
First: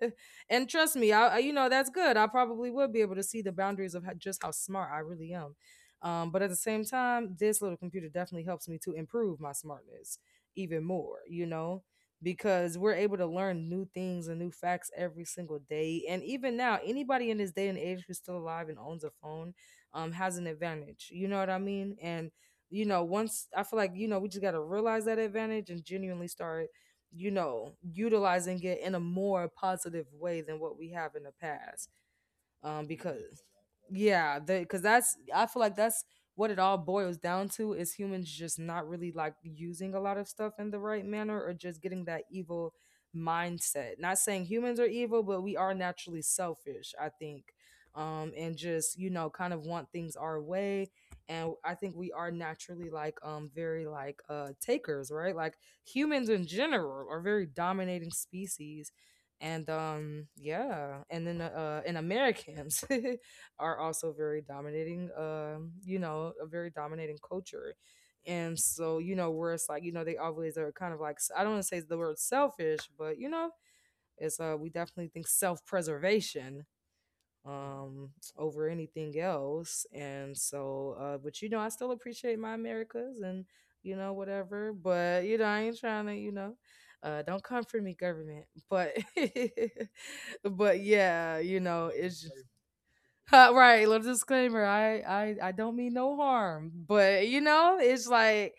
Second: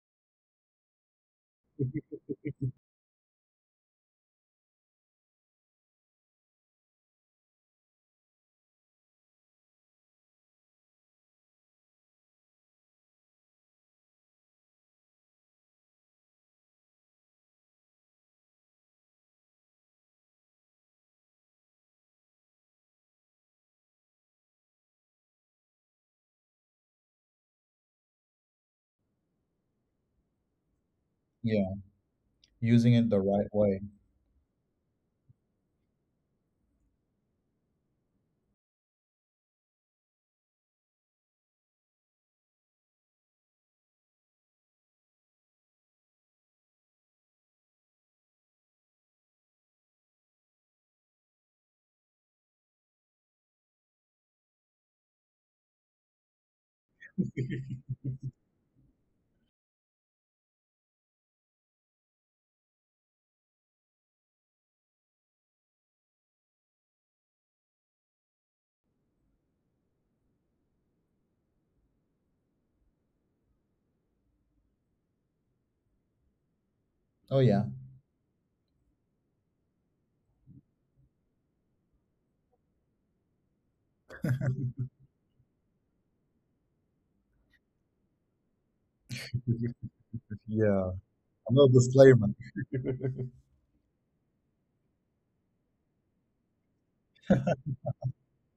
[SPEAKER 2] and trust me I, I you know that's good I probably would be able to see the boundaries of how, just how smart I really am. Um, but at the same time, this little computer definitely helps me to improve my smartness even more, you know, because we're able to learn new things and new facts every single day. And even now, anybody in this day and age who's still alive and owns a phone um, has an advantage. You know what I mean? And, you know, once I feel like, you know, we just got to realize that advantage and genuinely start, you know, utilizing it in a more positive way than what we have in the
[SPEAKER 1] Yeah,
[SPEAKER 2] past. Um,
[SPEAKER 1] using it the
[SPEAKER 2] because
[SPEAKER 1] right way.
[SPEAKER 2] yeah, because that's I feel like that's what it all boils down to is humans just not really like using a lot of stuff in the right manner or just getting that evil mindset. Not saying humans are evil, but we are naturally selfish, I think. Um, and just, you know, kind of want things our way. And I think we are naturally like um very like uh takers, right? Like humans in general are very dominating species. And um yeah, and then uh and Americans are also very dominating, um you know, a very dominating culture, and so you know where it's like you know they always are kind of like I I don't want to say the word selfish but you know it's uh we definitely think self-preservation
[SPEAKER 1] Oh yeah.
[SPEAKER 2] um over anything else. And so uh but you know I still appreciate my Americas and you know whatever but you know I ain't trying to you know uh don't come for me government, but but
[SPEAKER 1] Yeah.
[SPEAKER 2] yeah you
[SPEAKER 1] No
[SPEAKER 2] know it's
[SPEAKER 1] disclaimer.
[SPEAKER 2] just Uh, right. Little disclaimer. I, I I don't mean no harm, but you know, it's like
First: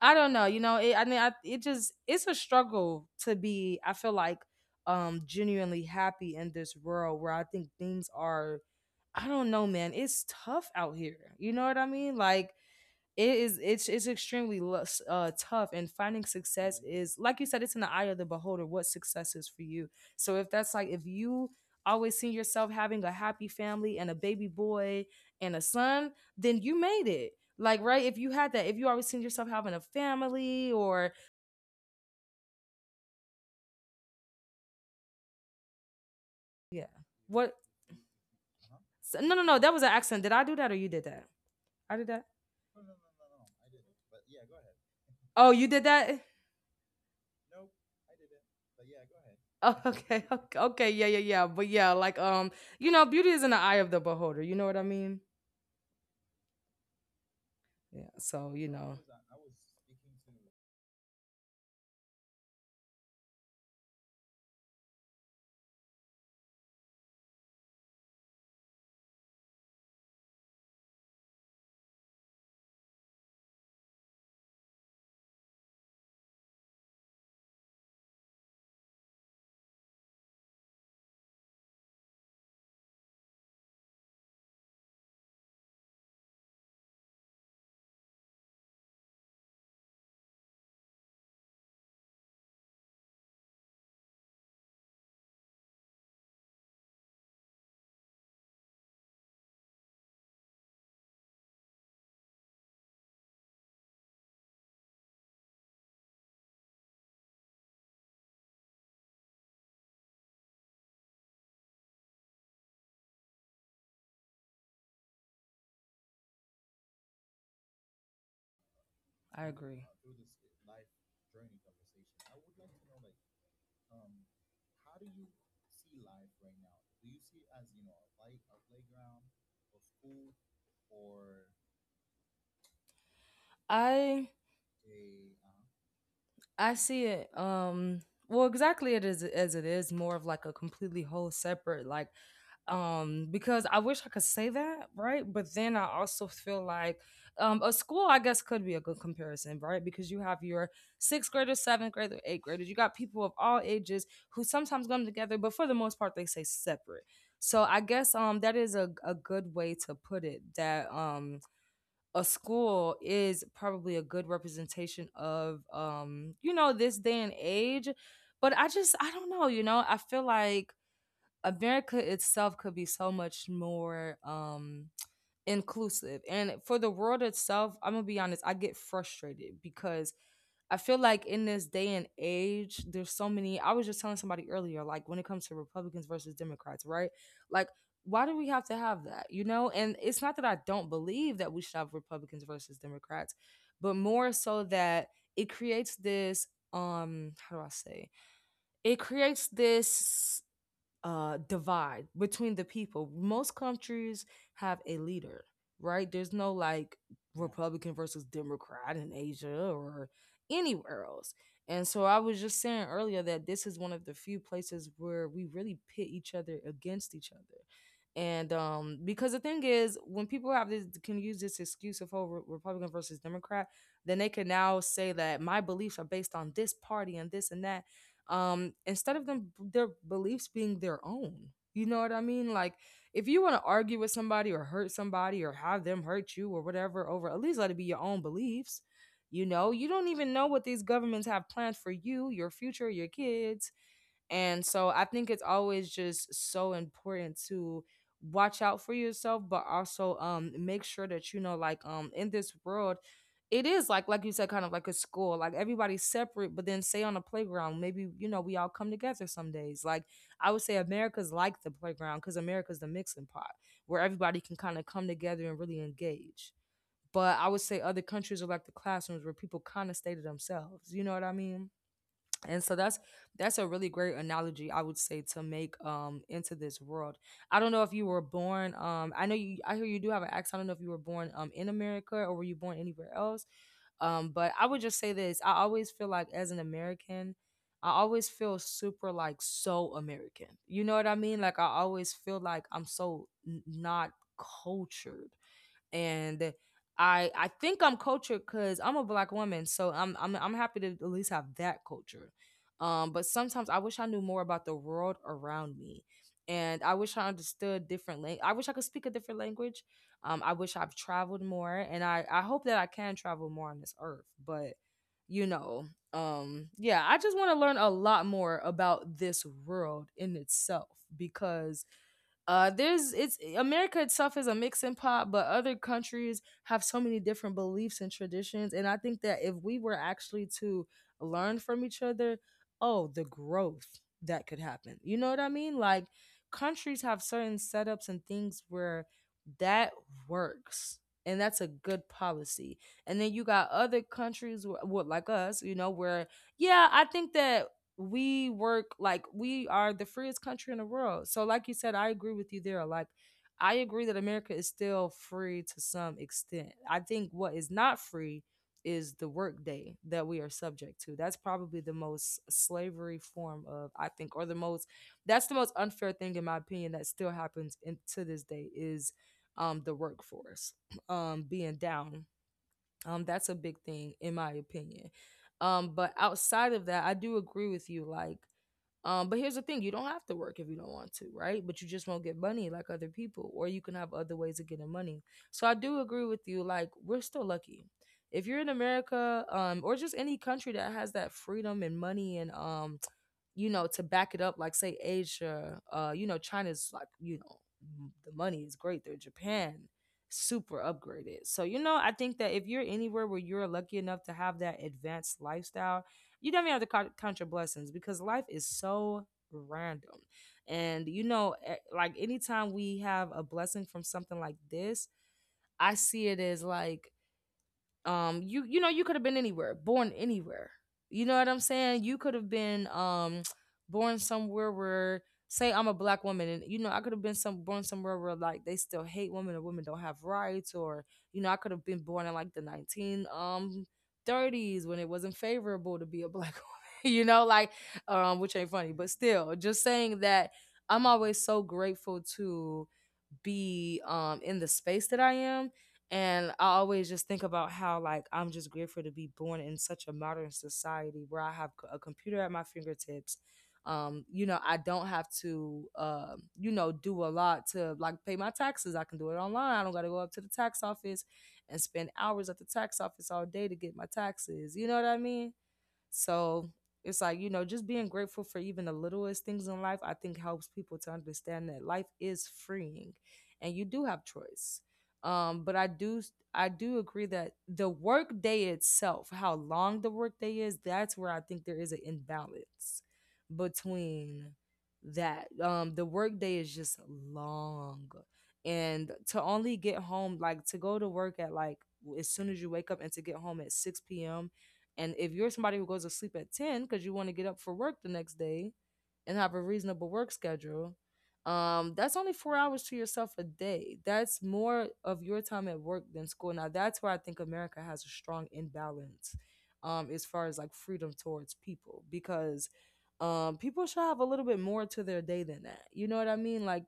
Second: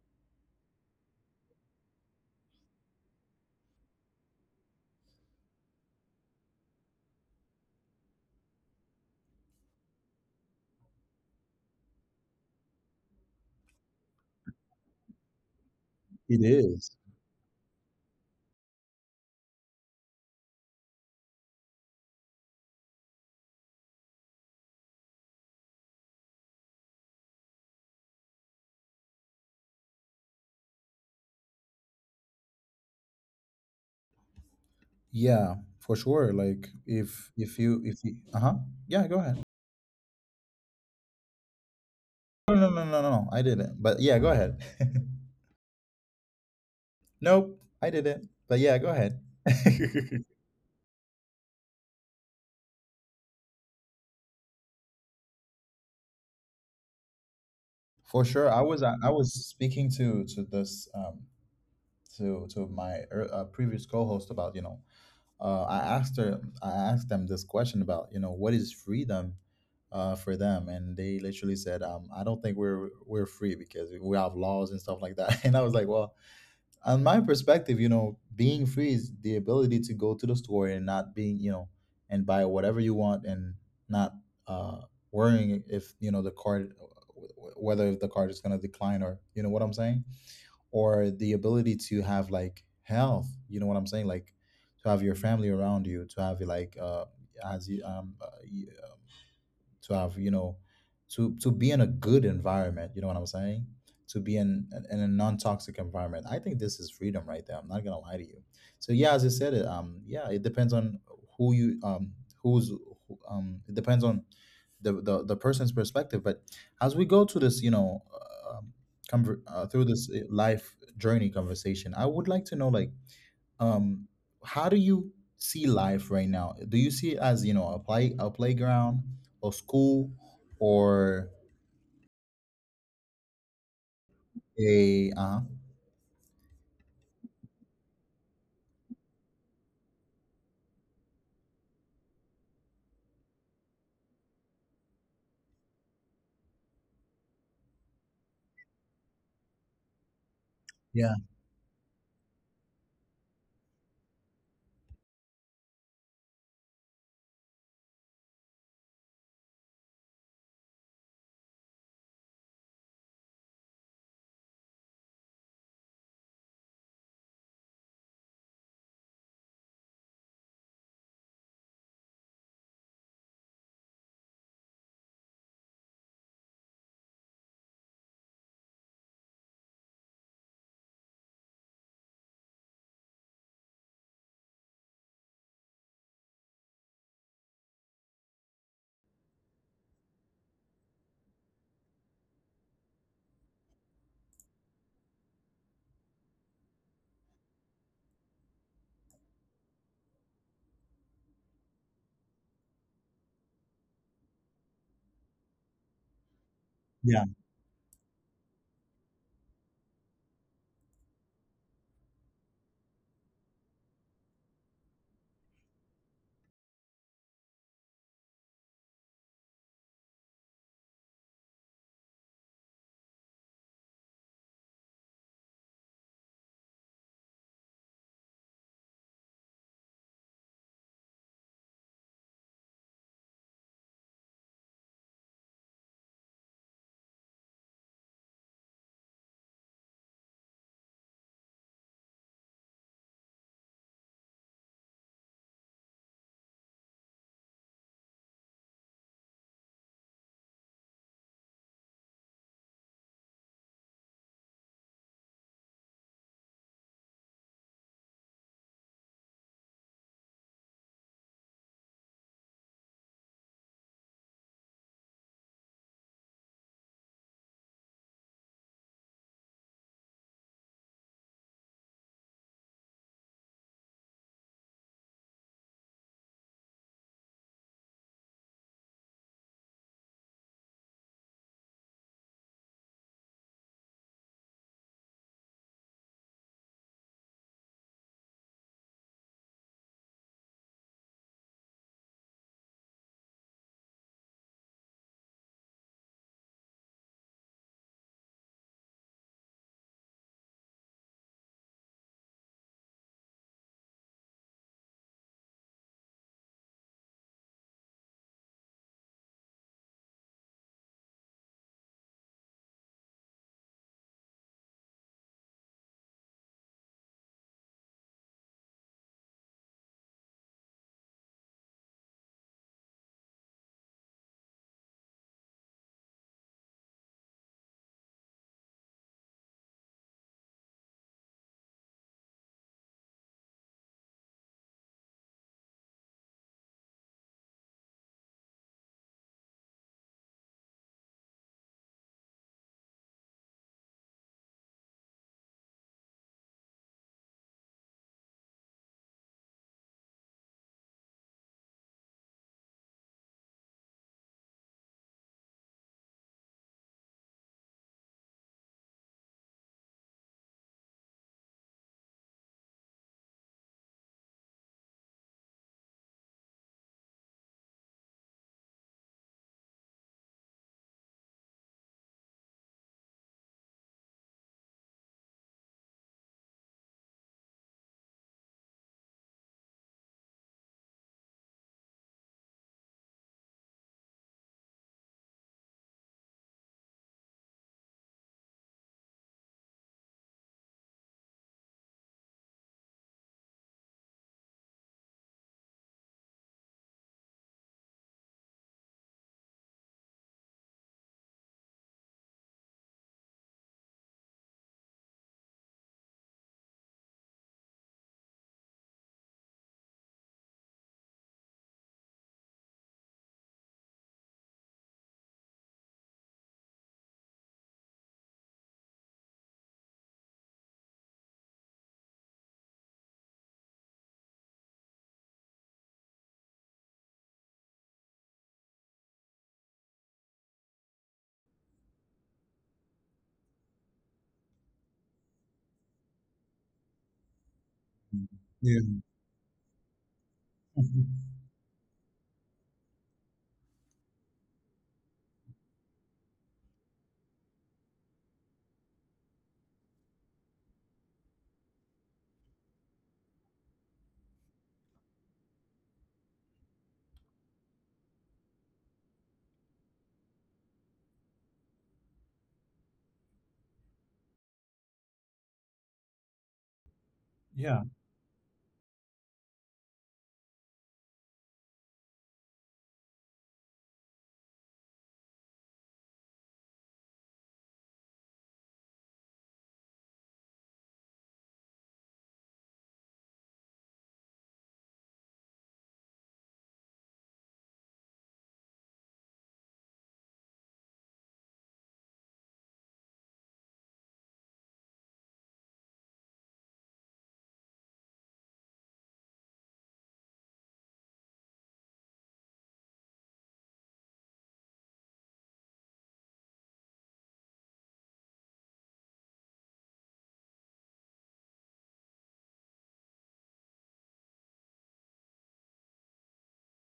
[SPEAKER 2] I don't know. You know, it, I mean, I, it just it's a struggle to be. I feel like um genuinely happy in this world where I think things are. I don't know, man. It's tough out here. You know what I mean? Like it is it's it's extremely uh, tough, and finding
[SPEAKER 1] It
[SPEAKER 2] success
[SPEAKER 1] is.
[SPEAKER 2] is like you said, it's in the eye of the beholder what success is for you. So if that's like if you always see yourself having a happy family and a baby boy and a son, then you made it, like right, if you had that if you always seen yourself having a family or
[SPEAKER 1] Yeah, for sure. Like
[SPEAKER 2] yeah,
[SPEAKER 1] if
[SPEAKER 2] what?
[SPEAKER 1] if you if you uh-huh. Yeah, go
[SPEAKER 2] so- no
[SPEAKER 1] ahead.
[SPEAKER 2] no no that was an accident. Did I do that or you did that? I did that.
[SPEAKER 1] No no no no no no. I didn't. But yeah, go ahead.
[SPEAKER 2] Oh you did that.
[SPEAKER 1] Nope, I didn't. But yeah, go ahead.
[SPEAKER 2] Oh, okay okay okay yeah, yeah, yeah. But yeah, like um you know beauty is in the eye of the beholder, you know what I mean? Yeah.
[SPEAKER 1] For sure.
[SPEAKER 2] So
[SPEAKER 1] I
[SPEAKER 2] you
[SPEAKER 1] was I
[SPEAKER 2] know,
[SPEAKER 1] was speaking to to this um to to my ear- uh, previous co-host about, you know, uh, I asked her, I asked them this question about, you know, what is freedom uh, for them, and they literally said, um, "I don't think we're we're free because we have laws and stuff like that." And I was like, "Well, on my perspective, you know, being free is the ability to go to the store and not being, you know, and buy whatever you want and not uh, worrying if you know the card, whether the card is going to decline, or you know what I'm saying." Or the ability to have like health, you know what I'm saying, like to have your family around you, to have like uh as you um uh, you- to have you know to to be in a good environment, you know what I'm saying, to be in in a non-toxic environment. I think this is freedom right there, I'm not gonna lie to you. So yeah, as I said it, um yeah, it depends on who you um who's who, um it depends on the, the the person's perspective. But as we go to this you know uh, um, conver-
[SPEAKER 2] I
[SPEAKER 1] uh, through
[SPEAKER 2] agree.
[SPEAKER 1] this uh, life journey conversation, I would like to know, like, um how do you see life right now? Do you see it as you know a play a playground or school or
[SPEAKER 2] I
[SPEAKER 1] a uh
[SPEAKER 2] I see it. Um, well, exactly it is as it is more of like a completely whole separate like um because I wish I could say that, right? But then I also feel like um a school I guess could be a good comparison, right? Because you have your
[SPEAKER 1] yeah
[SPEAKER 2] sixth graders, seventh graders, eighth graders. You got people of all ages who sometimes come together, but for the most part they say separate. So I guess um that is a, a good way to put it that um a school is probably a good representation of um you know this day and age, but I just I don't know, you know, I feel like America itself could be so much more um inclusive, and for the world itself I'm gonna be honest I get frustrated because I feel like in this day and age, there's so many. I was just telling somebody earlier, like when it comes to Republicans versus Democrats, right? Like, why do we have to have that? You know, and it's not that I don't believe that we should have Republicans versus Democrats, but more so that it creates this um how do I say? It creates this uh, divide between the people. Most countries have a leader, right? There's no like
[SPEAKER 1] yeah
[SPEAKER 2] Republican versus Democrat in Asia or anywhere else. And so I was just saying earlier that this is one of the few places where we really pit each other against each other. And um, Because the thing is, when people have this can use this excuse of, oh, Re- Republican versus Democrat, then they can now say that my beliefs are based on this party and this and that, um instead of them their beliefs being their own. You know what I mean? Like, if you want to argue with somebody or hurt somebody or have them hurt you or whatever, over, at least let it be your own beliefs. You know, you don't even know what these governments have planned for you, your future, your kids. And so I think it's always just so important to watch out for yourself, but also um make sure that you know, like, um in this world, it is like like you said, kind of like a school. Like, everybody's separate, but then, say on a playground, maybe, you know, we all come together some days. Like, I would say America's like the playground because America's the mixing pot where everybody can kind of come together and really engage. But I would say other countries are like the classrooms where people kind of stay to themselves. You know what I mean? And so that's that's a really great analogy, I would say, to make um into this world. I don't know if you were born, um I know you, I hear you do have an accent. I don't know if you were born um in America, or were you born anywhere else? Um but I would just say this: I always feel like as an American, I always feel super like so American. You know what I mean? Like, I always feel like I'm so n- not cultured. And I I think I'm cultured because I'm a black woman, so I'm I'm I'm happy to at least have that culture. Um, but sometimes I wish I knew more about the world around me, and I wish I understood different lang- I wish I could speak a different language. Um, I wish I've traveled more, and I I hope that I can travel more on this earth. But you know, um, yeah, I just want to learn a lot more about this world in itself because uh there's it's eh, America itself is a mix and pot, but other countries have so many different beliefs and traditions, and I think that if we were actually to learn from each other, oh, the growth that could happen. You know what I mean? Like, countries have certain setups and things where that works, and that's a good policy. And then you got other countries wh- what like us, you know, where, yeah, I think that we work, like we are the freest country in the world. So, like you said, I agree with you there. Like, I agree that America is still free to some extent. I think what is not free is the workday that we are subject to. That's probably the most slavery form of, I think, or the most, that's the most unfair thing, in my opinion, that still happens in, to this day is, um, the workforce um, being down. Um, that's a big thing in my opinion. Um, but outside of that, I do agree with you. Like, um, but here's the thing: you don't have to work if you don't want to, right? But you just won't get money like other people, or you can have other ways of getting money. So I do agree with you. Like, we're still lucky. If you're in America, um, or just any country that has that freedom and money and um you know, to back it up, like say Asia, uh, you know, China's like, you know, m- the money is great there. Japan, super upgraded. So, you know, I think that if you're anywhere where you're lucky enough to have that advanced lifestyle, you definitely have to count, count your blessings because life is so random. And, you know, eh, like anytime we have a blessing from something like this, I see it as like, um you you know, you could have been anywhere, born anywhere. You know what I'm saying? You could have been um born somewhere where, say I'm a black woman, and you know, I could have been some born somewhere where like they still hate women or women don't have rights. Or you know, I could have been born in like the nineteen um thirties, when it wasn't favorable to be a black woman, you know, like, um which ain't
[SPEAKER 1] yeah
[SPEAKER 2] funny, but still, just saying that, I'm
[SPEAKER 1] Mhm.
[SPEAKER 2] always so grateful to be um in the space that I am. And I always just think about how like I'm just grateful to be born in such a modern society where I have c- a computer at my fingertips. Um, you know, I don't have to, uh, you know, do a lot to like pay my taxes. I can do it online. I don't gotta go up to the tax office and spend hours at the tax office all day to get my taxes. You know what I mean? So it's like, you know,
[SPEAKER 1] Yeah.
[SPEAKER 2] just being grateful for even the littlest things in life, I think, helps people to understand that life is freeing and you do have choice. Um, but I do I do agree that the work day itself, how long the work day is, that's where I think there is an imbalance between that. Um, the work day is just long. And to only get home, like to go to work at like as soon as you wake up and to get home at six p.m., and if you're somebody who goes to sleep at ten because you want to get up for work the next day and have a reasonable work schedule, um, that's only four hours to yourself a day. That's more of your time at work than school. Now, that's where I think America has a strong imbalance, um, as far as like freedom towards people, because um, people should have a little bit more to their day than that. You know what I mean? Like,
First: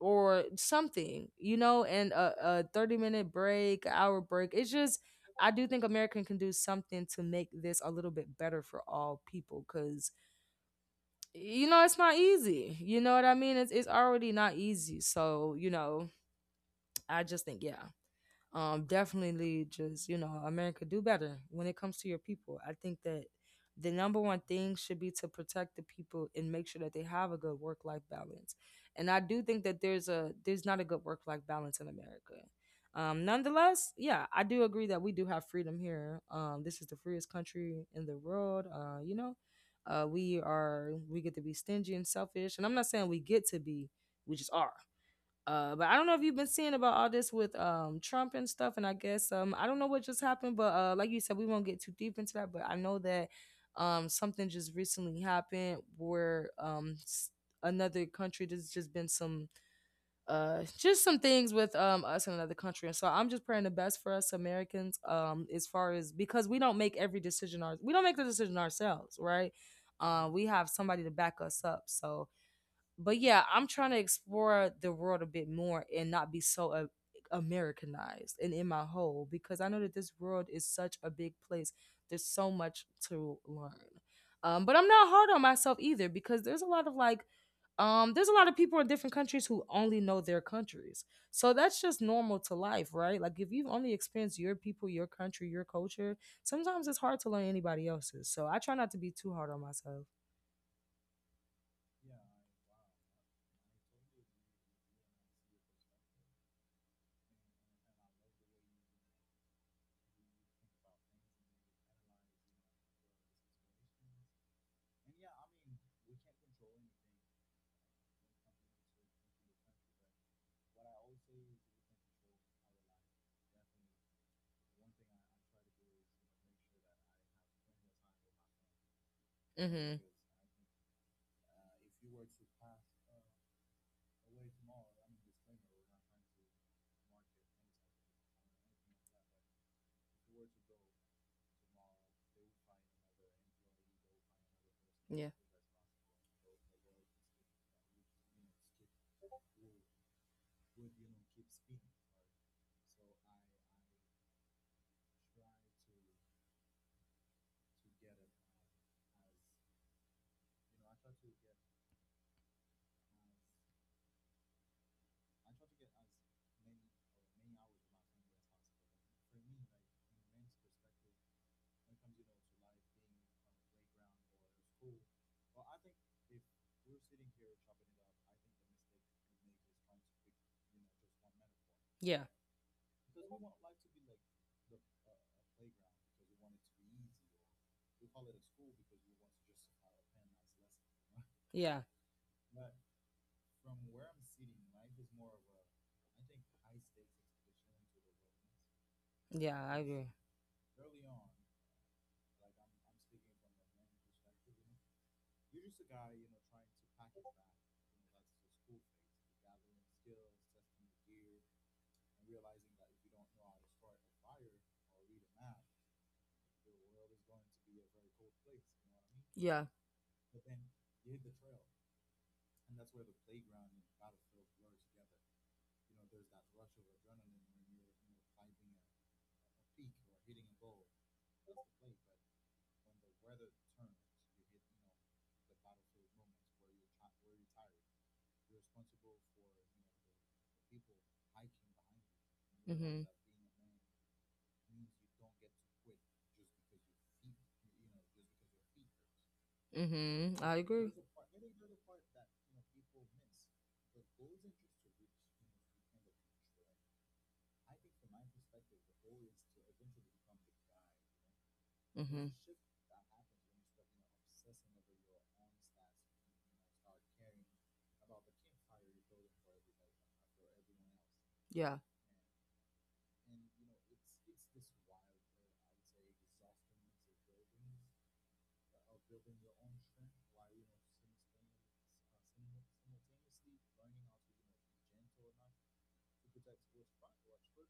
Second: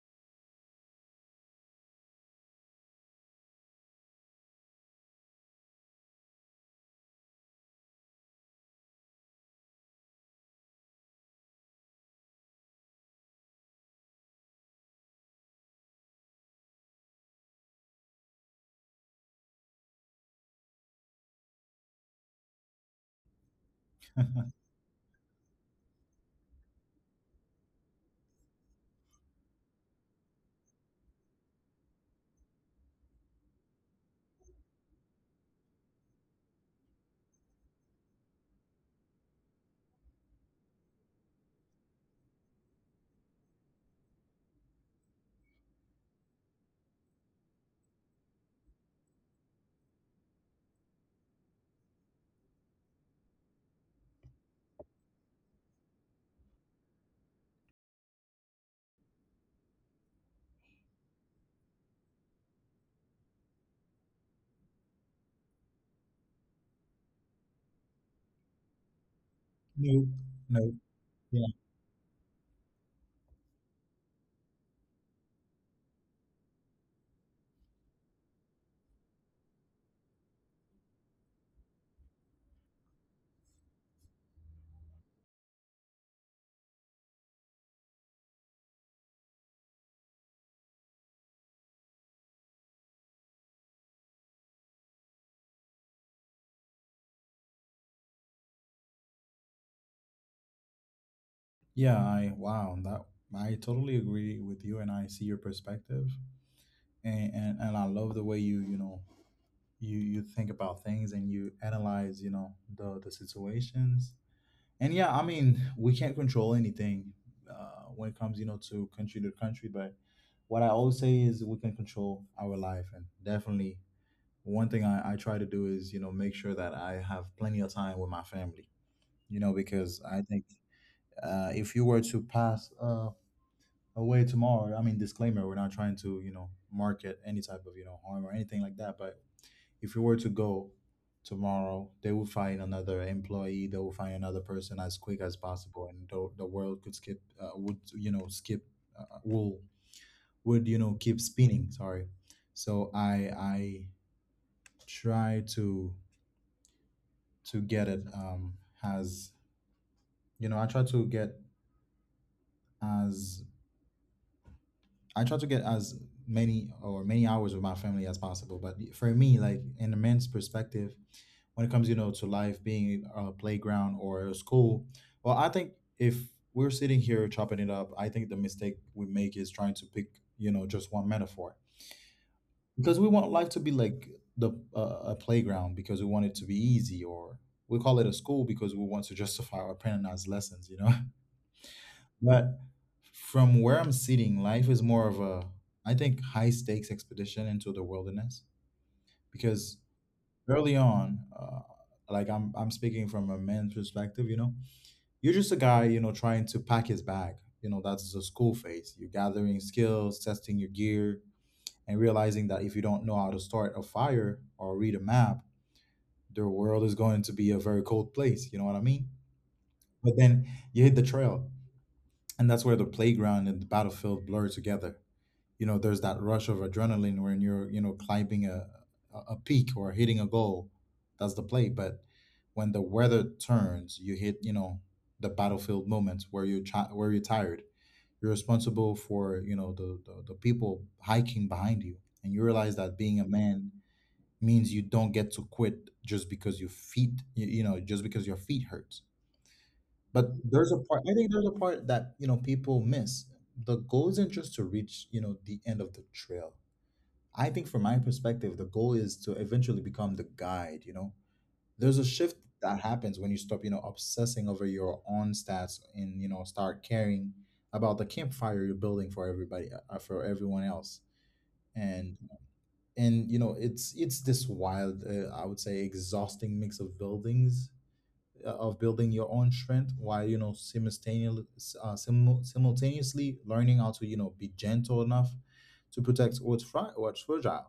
[SPEAKER 2] or something, you know, and a, a thirty minute break, hour break. It's just, I do think America can do something to make this a little bit better for all people because you know, it's not easy. You know what I mean? It's it's already not easy. So, you know, I just think, yeah, um definitely, just, you know, America, do better when it comes to your people. I think that the number one thing should be to protect the people and make sure that they have a good work life balance. And I do think that there's a there's not a good work life balance in America. Um nonetheless, yeah, I do agree that we do have freedom here. Um this is the freest country in the world. Uh you know, uh we are, we get to be stingy and selfish, and I'm not saying we get to be, we just are. Uh, but I don't know if you've been seeing about all this with um Trump and stuff, and I guess um I don't know what just happened, but uh like you said, we won't get too deep into that. But I know that um something just recently happened where um s- another country, there's just been some uh just some things with um us in another country, and so I'm just praying the best for us Americans, um as far as, because we don't make every decision our we don't make the decision ourselves, right?
[SPEAKER 1] No,
[SPEAKER 2] Uh, we
[SPEAKER 1] no.
[SPEAKER 2] have somebody to back
[SPEAKER 1] Yeah,
[SPEAKER 2] us up, so, but yeah, I'm trying to explore the world a bit more and not be so, uh, Americanized and in my hole, because I know that this world is such a big place. There's so much to learn. Um, but I'm not hard on myself either, because there's a lot of like, um, there's a lot of people in different countries who only know their countries. So that's just normal to life, right? Like if you've only experienced your people, your country, your culture, sometimes it's hard to learn anybody else's. So I try not to be too hard on myself.
[SPEAKER 1] yeah. I wow, that I totally agree with you, and I see your perspective, and and, and I love the way you you know you you think about things and you analyze you know the the situations. And yeah, I mean, we can't control anything uh, when it comes you know to country to country. But what I always say is we can control our life, and definitely one thing I, I try to do is you know make sure that I have plenty of time with my family, you know,
[SPEAKER 2] Mm-hmm.
[SPEAKER 1] because I think uh, if you were to pass uh, away tomorrow, I mean, disclaimer, we're not trying to you know market any type of you know harm or anything like that, but if you were to go tomorrow, they will find another employee. They will find another person as quick
[SPEAKER 2] Yeah.
[SPEAKER 1] as possible, and the, the world could skip uh, would you know skip uh, will would you know keep spinning. Sorry, so I I try to to get it um as you know I try to get as I try to get as many or many hours with my family as possible. But for me, like in a man's perspective, when it comes, you know, to life being a playground or a school, well, I think if we're sitting here chopping it up, I think the mistake we make is trying to pick, you know, just one metaphor,
[SPEAKER 2] Yeah.
[SPEAKER 1] because we want life to be like the uh, a playground because we want it to be easy, or we call it a school because we want to justify our parents' lessons, you know.
[SPEAKER 2] Yeah.
[SPEAKER 1] But from where I'm sitting, life is more of a, I think, high stakes expedition into the wilderness.
[SPEAKER 2] Yeah.
[SPEAKER 1] Because
[SPEAKER 2] I agree.
[SPEAKER 1] early on, uh, like I'm, I'm speaking from a man's perspective, you know, you're just a guy, you know, trying to pack his bag. You know, that's the school phase. You're gathering skills, testing your gear, and realizing that if you don't know how to start a fire or read a map, the world is going to be a very cold place. You know what I mean?
[SPEAKER 2] Yeah.
[SPEAKER 1] But then you hit the trail, and that's where the playground and the battlefield blur together you know There's that rush of adrenaline when you're you know climbing a a peak or hitting a goal. That's the play. But when the weather turns, you hit you know the battlefield moments where you chi- where you're tired. You're responsible for you know the, the the people hiking behind you, and you realize that
[SPEAKER 2] Mm-hmm.
[SPEAKER 1] being a man means you don't get to quit just because your feet, you, you know just because your feet hurts. But
[SPEAKER 2] hmm I
[SPEAKER 1] there's a
[SPEAKER 2] agree.
[SPEAKER 1] part I think there's a part that you know people miss. The goal isn't just to reach you know the end of the trail. I think, from my perspective, the goal is to eventually become the guide, you know. There's a
[SPEAKER 2] hmm
[SPEAKER 1] shift that happens when you stop, you know, obsessing over your own stats, and, you know, start caring about the campfire you're building for everybody, uh, uh, for everyone else.
[SPEAKER 2] Yeah.
[SPEAKER 1] And and you know, it's it's this wild, uh, I would say, exhausting mix of buildings, uh, of building your own strength while, you know, simultaneously, uh, simu- simultaneously learning how to, you know, be gentle enough to protect what's fri- what's fragile.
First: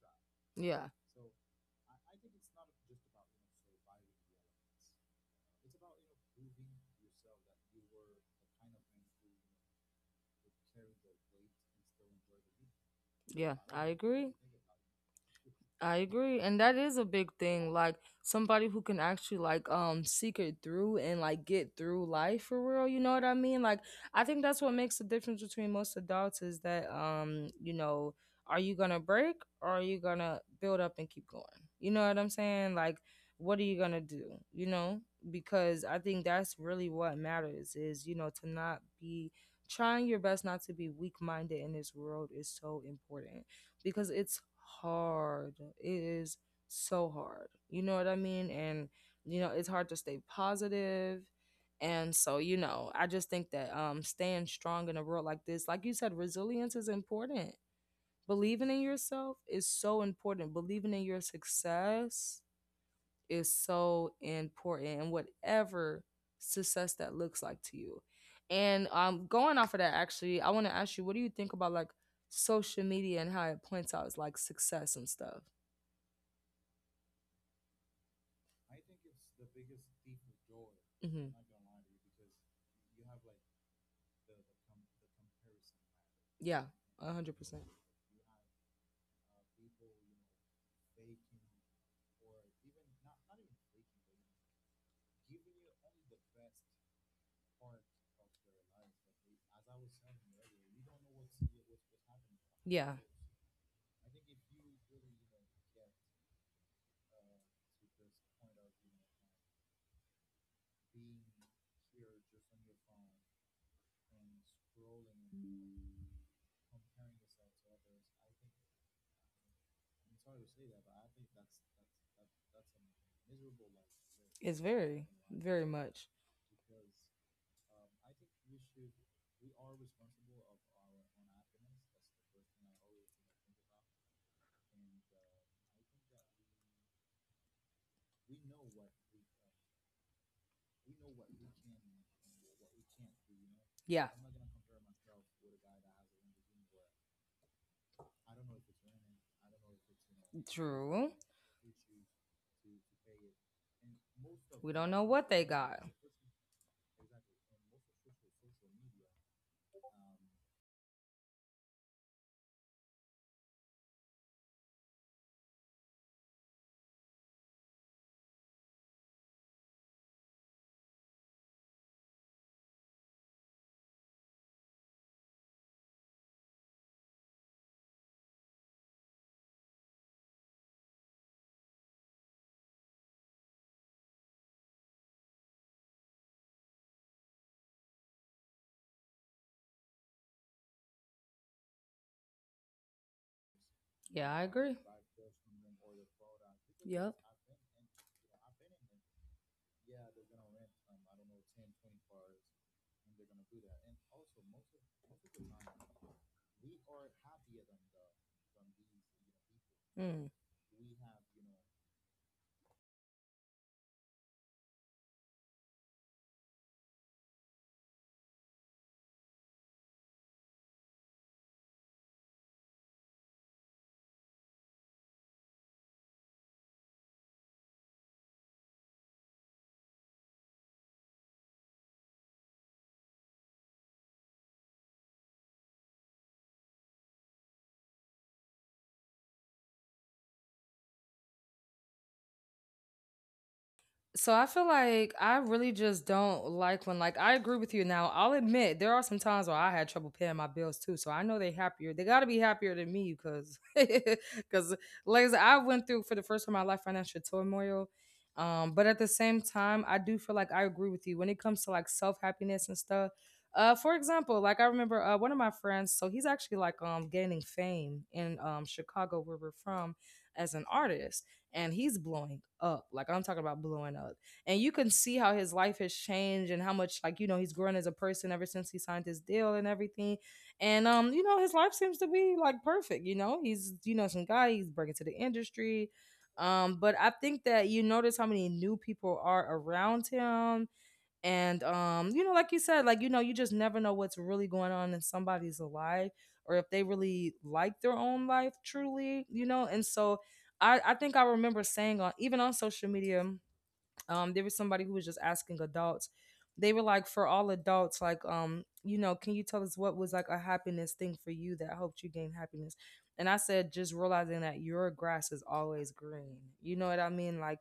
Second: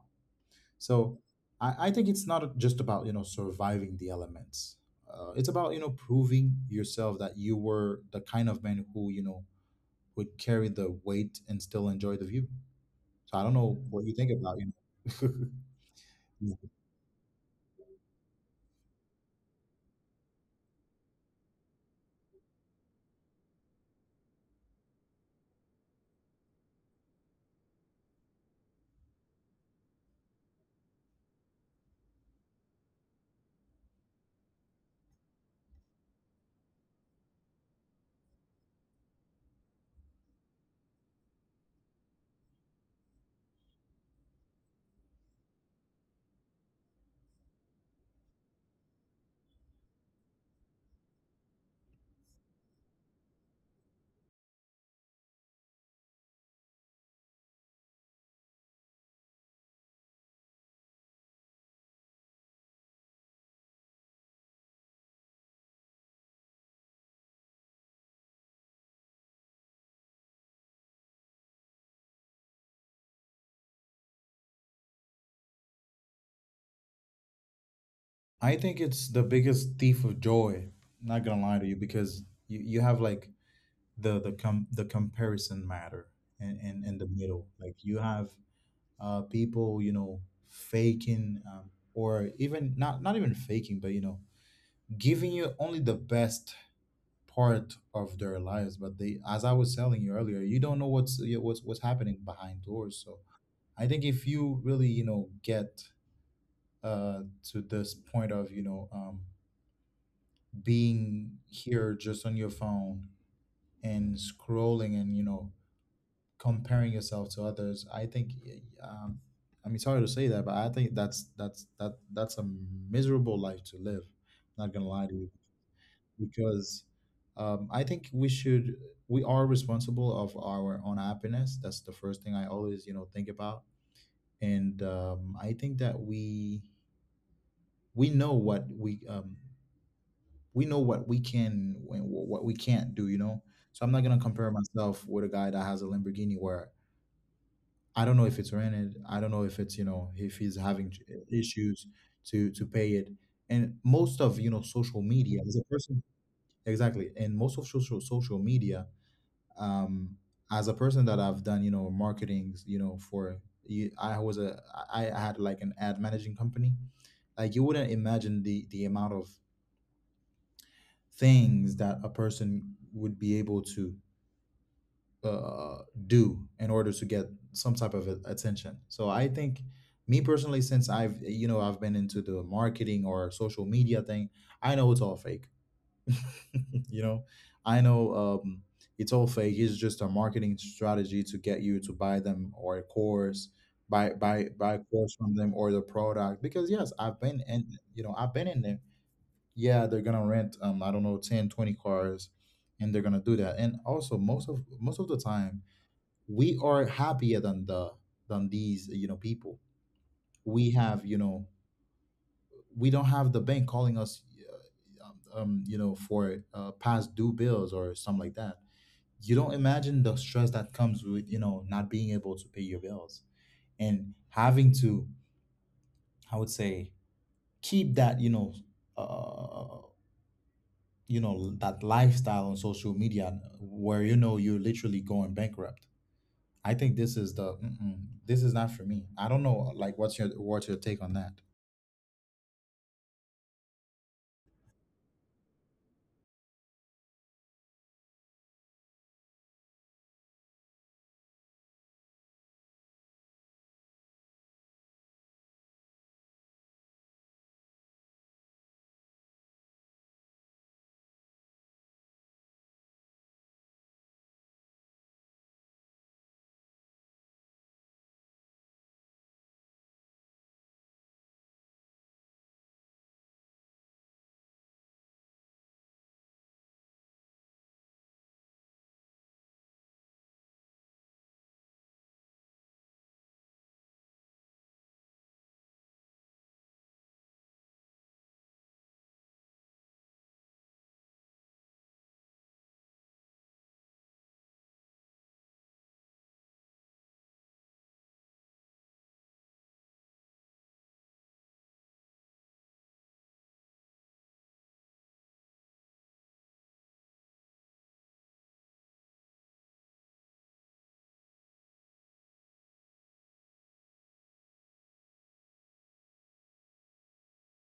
[SPEAKER 2] Yeah.
[SPEAKER 1] So I, I think it's not just about you know surviving the elements. Uh, it's about you know proving yourself that you were the kind of man who you know would carry the weight and still enjoy the view. So I don't
[SPEAKER 2] Yeah.
[SPEAKER 1] know what you
[SPEAKER 2] Agree.
[SPEAKER 1] think about you know.
[SPEAKER 2] I agree, and
[SPEAKER 1] Yeah.
[SPEAKER 2] that is a big thing. Like, somebody who can actually like um seek it through and like get through life for real. You know what I mean? Like, I think that's what makes the difference between most adults is that, um you know, are you gonna break, or are you gonna build up and keep going? You know what I'm saying? Like, what are you gonna do? You know, because I think that's really what matters is, you know, to not be, trying your best not to be weak minded in this world, is so important because it's hard. It is so hard. You know what I mean? And you know, it's hard to stay positive. And so, you know, I just think that um staying strong in a world like this, like you said, resilience is important. Believing in yourself is so important. Believing in your success is so important, and whatever success that looks like to you. And um, going off of that, actually, I want to ask you, what do you think about like social media and how it points out like success and stuff?
[SPEAKER 1] I think it's the biggest thief of joy. Not
[SPEAKER 2] Hmm.
[SPEAKER 1] gonna lie to you, because you, you have like the the com the comparison matter in,
[SPEAKER 2] Yeah,
[SPEAKER 1] in in the
[SPEAKER 2] a hundred
[SPEAKER 1] middle.
[SPEAKER 2] percent.
[SPEAKER 1] Like you have uh people, you know, faking, um, or even not not even faking, but, you know, giving you only the best part of their lives. But they, as I was telling you earlier, you don't know what's you know, what's what's happening behind
[SPEAKER 2] Yeah,
[SPEAKER 1] doors. So I think if you really, you know, get uh to this point of, you know um being here just on your phone, and scrolling, and you know comparing yourself to others. I think, um, I mean, sorry to say that, but I think that's that's that that's a miserable life to live.
[SPEAKER 2] it's
[SPEAKER 1] Not gonna
[SPEAKER 2] very,
[SPEAKER 1] lie to you.
[SPEAKER 2] very much.
[SPEAKER 1] Because, um, I think, we should we are responsible of our own happiness. That's the first thing I always you know think about. And, um, I think that we we know what we, um, we know what we can, and wh- what we can't do, you know. So I'm not
[SPEAKER 2] Yeah,
[SPEAKER 1] gonna compare myself with a guy that has a Lamborghini, where I don't know if it's rented, I don't know if it's, you know if he's having ch-
[SPEAKER 2] true.
[SPEAKER 1] issues to to pay it. And most of, you know
[SPEAKER 2] We don't
[SPEAKER 1] social
[SPEAKER 2] know what
[SPEAKER 1] media,
[SPEAKER 2] they
[SPEAKER 1] as a
[SPEAKER 2] got.
[SPEAKER 1] person, exactly, and most of social social media, um, as a person that I've done, you know marketing, you know for you- I was a I I had like an ad managing company. Like you wouldn't imagine the the amount of things that a person would be able to, uh, do in order to get some type of a- attention. So I think, me personally, since I've, you know I've been into the marketing or social media thing, I know it's all fake. you know, I know, um, it's all fake. It's just a marketing strategy to get you to buy them or a course. Buy,
[SPEAKER 2] Yeah, I
[SPEAKER 1] buy buy a
[SPEAKER 2] agree.
[SPEAKER 1] course from them, or the product. Because yes,
[SPEAKER 2] Yep.
[SPEAKER 1] I've been in, you know I've been in there. Yeah, they're gonna rent, um I don't know, ten twenty cars, and they're gonna do that. And also, most of most of the time, we are happier than the than these you know people.
[SPEAKER 2] Mm.
[SPEAKER 1] We have, you know we don't have the bank calling us, uh, um you know for, uh, past due bills, or something like that. You don't imagine the stress that comes with, you know not being able to pay your bills, and having to, I would say, keep that, you know uh, you know that lifestyle on social media where, you know you're literally going bankrupt. I think this is the mm-mm, this is not for me. I don't know, like, what's your what's your take on that?
[SPEAKER 2] So I feel like I really just don't like when, like, I agree with you now. I'll admit there are some times where I had trouble paying my bills too. So I know they happier. They got to be happier than me because because like I said, I went through for the first time in my life financial turmoil. Um, but at the same time, I do feel like I agree with you when it comes to like self happiness and stuff. Uh, for example, like I remember uh, one of my friends. So he's actually like um gaining fame in um Chicago where we're from, as an artist, and he's blowing up. Like I'm talking about blowing up. And you can see how his life has changed and how much, like, you know, he's grown as a person ever since he signed his deal and everything. And um you know, his life seems to be like perfect, you know. He's, you know, some guy, he's breaking to the industry. Um but I think that you notice how many new people are around him, and um you know, like you said, like, you know, you just never know what's really going on in somebody's life or if they really like their own life truly, you know. And so i i think I remember saying on even on social media, um there was somebody who was just asking adults. They were like, for all adults, like, um you know, can you tell us what was like a happiness thing for you that helped you gain happiness? And I said, just realizing that your grass is always green. You know what I mean? Like,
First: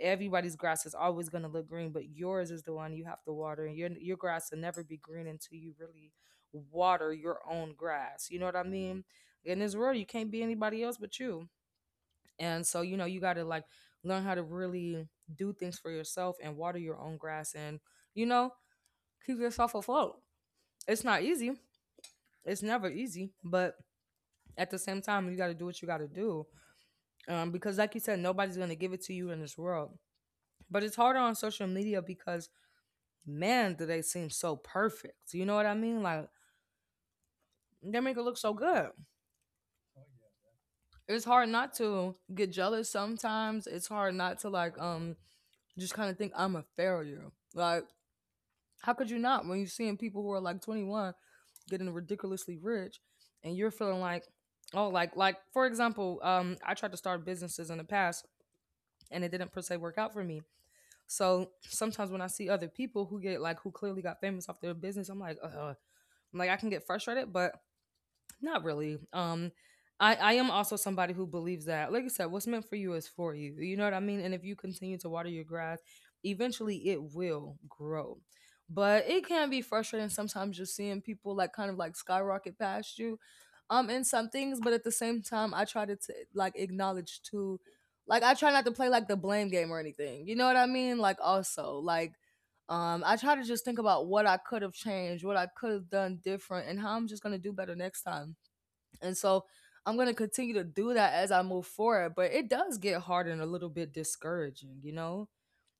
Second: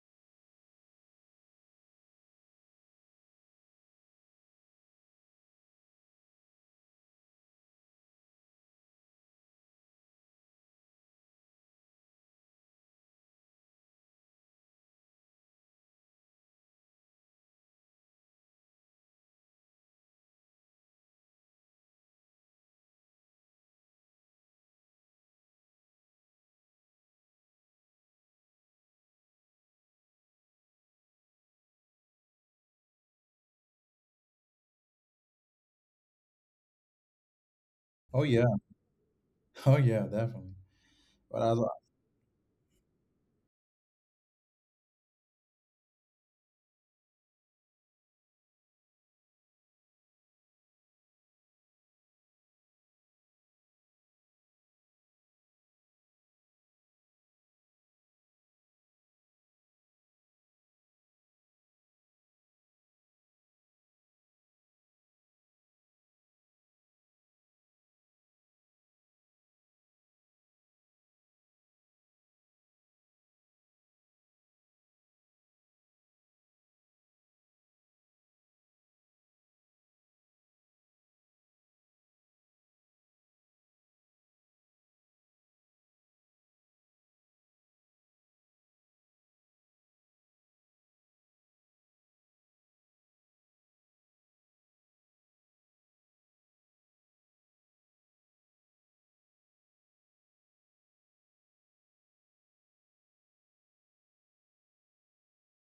[SPEAKER 2] everybody's grass is always going to look green, but yours is the one you have to water, and your your grass will never be green until you really water your own grass. You know what I mean? In this world, you can't be anybody else but you. And so, you know, you got to like learn how to really do things for yourself and water your own grass and, you know, keep yourself afloat. It's not easy. It's never easy. But at the same time, you got to do what you got to do. Um, because, like you said, nobody's going to give it to you in this world. But it's harder on social media because, man, do they seem so perfect. You know what I mean? Like, they make
[SPEAKER 1] Oh
[SPEAKER 2] it look
[SPEAKER 1] yeah.
[SPEAKER 2] so good.
[SPEAKER 1] Oh yeah, definitely.
[SPEAKER 2] It's
[SPEAKER 1] But
[SPEAKER 2] hard
[SPEAKER 1] I was like,
[SPEAKER 2] not to get jealous sometimes. It's hard not to like um just kind of think I'm a failure. Like, how could you not when you're seeing people who are like twenty-one getting ridiculously rich, and you're feeling like, oh, like like for example, um, I tried to start businesses in the past, and it didn't per se work out for me. So sometimes when I see other people who get like who clearly got famous off their business, I'm like, uh, I'm like, I can get frustrated, but not really. Um, I I am also somebody who believes that, like I said, what's meant for you is for you. You know what I mean? And if you continue to water your grass, eventually it will grow. But it can be frustrating sometimes just seeing people like kind of like skyrocket past you, um, in some things. But at the same time, I try to t- like acknowledge too, like I try not to play like the blame game or anything. You know what I mean? Like also like um, I try to just think about what I could have changed, what I could have done different, and how I'm just gonna do better next time. And so I'm going to continue to do that as I move forward, but it does get hard and a little bit discouraging, you know?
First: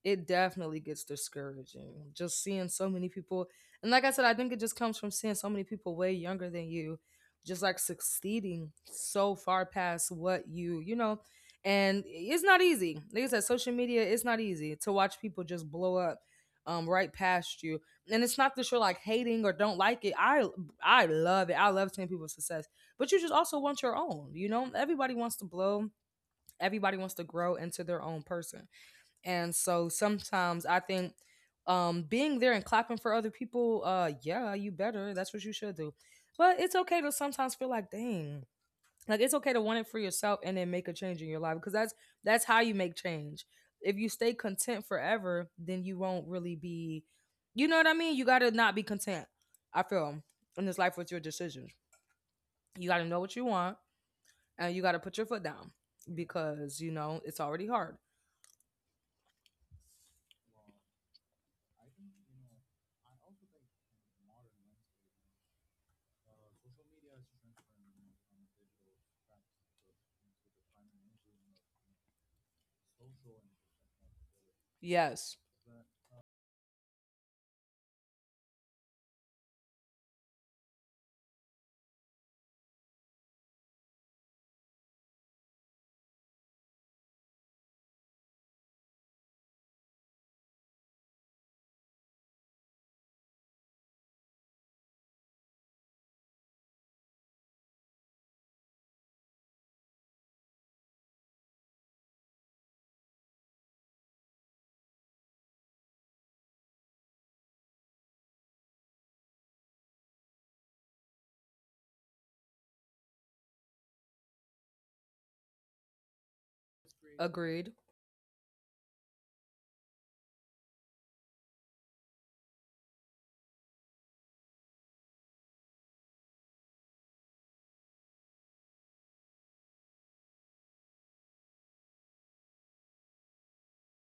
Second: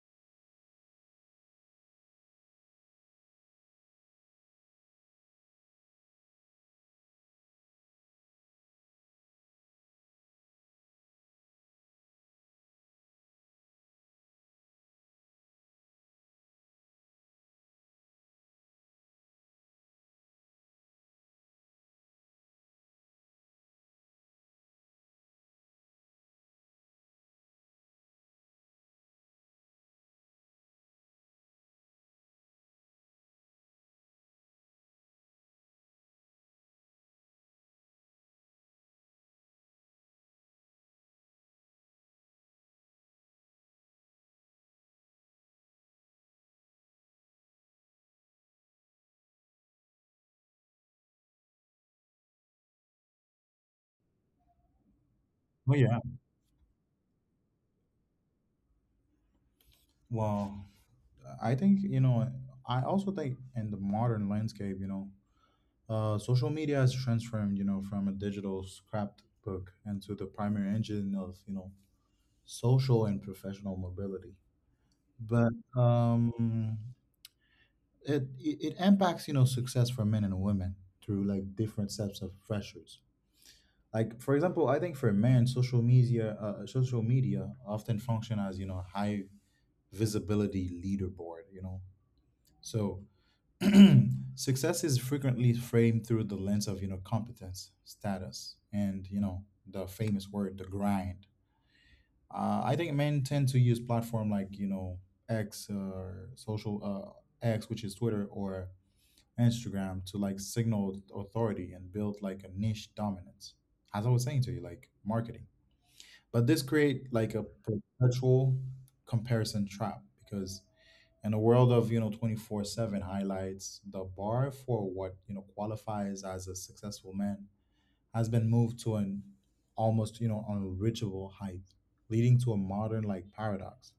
[SPEAKER 2] It definitely gets discouraging just seeing so many people. And like I said, I think it just comes from seeing so many people way younger than you, just like succeeding so far past what you you know. And it's not easy. Like I said, social media, it's not easy to watch people just blow up um right past you. And it's not that you're like hating or don't like it. i I love it. I love seeing people's success. But you just also want your own, you know. Everybody wants to blow, everybody wants to grow into their own person. And so sometimes I think, um being there and clapping for other people, uh yeah, you better. That's what you should do. But it's okay to sometimes feel like, dang, like it's okay to want it for yourself and then make a change in your life, because that's that's how you make change. If you stay content forever, then you won't really be, you know what I mean? You gotta not be content, I feel, in this life with your decisions. You gotta know what you want, and you gotta put your foot down
[SPEAKER 1] oh yeah.
[SPEAKER 2] because you know it's already hard.
[SPEAKER 1] Well, I think, you know I also think, in the modern landscape, you know uh, social media has transformed, you know from a digital scrapbook into the primary engine of, you know social and professional mobility.
[SPEAKER 2] Yes,
[SPEAKER 1] But, um it it it impacts, you know success for men and women, through like different sets of pressures. Like, for example, I think for men, social media uh, social media often function as, you know high visibility leaderboard, you know so, success is frequently framed through the lens of, you know competence, status, and, you know the famous word, the grind. uh, I think men tend to use platform like, you know x, or social uh, x, which is Twitter, or Instagram, to like signal authority and build like a niche dominance. As I was saying to you, like, marketing. But this create like a
[SPEAKER 2] agreed.
[SPEAKER 1] perpetual comparison trap, because in a world of you know twenty-four seven highlights, the bar for what you know qualifies as a successful man has been moved to an almost you know unreachable height, leading to a modern, like, paradox.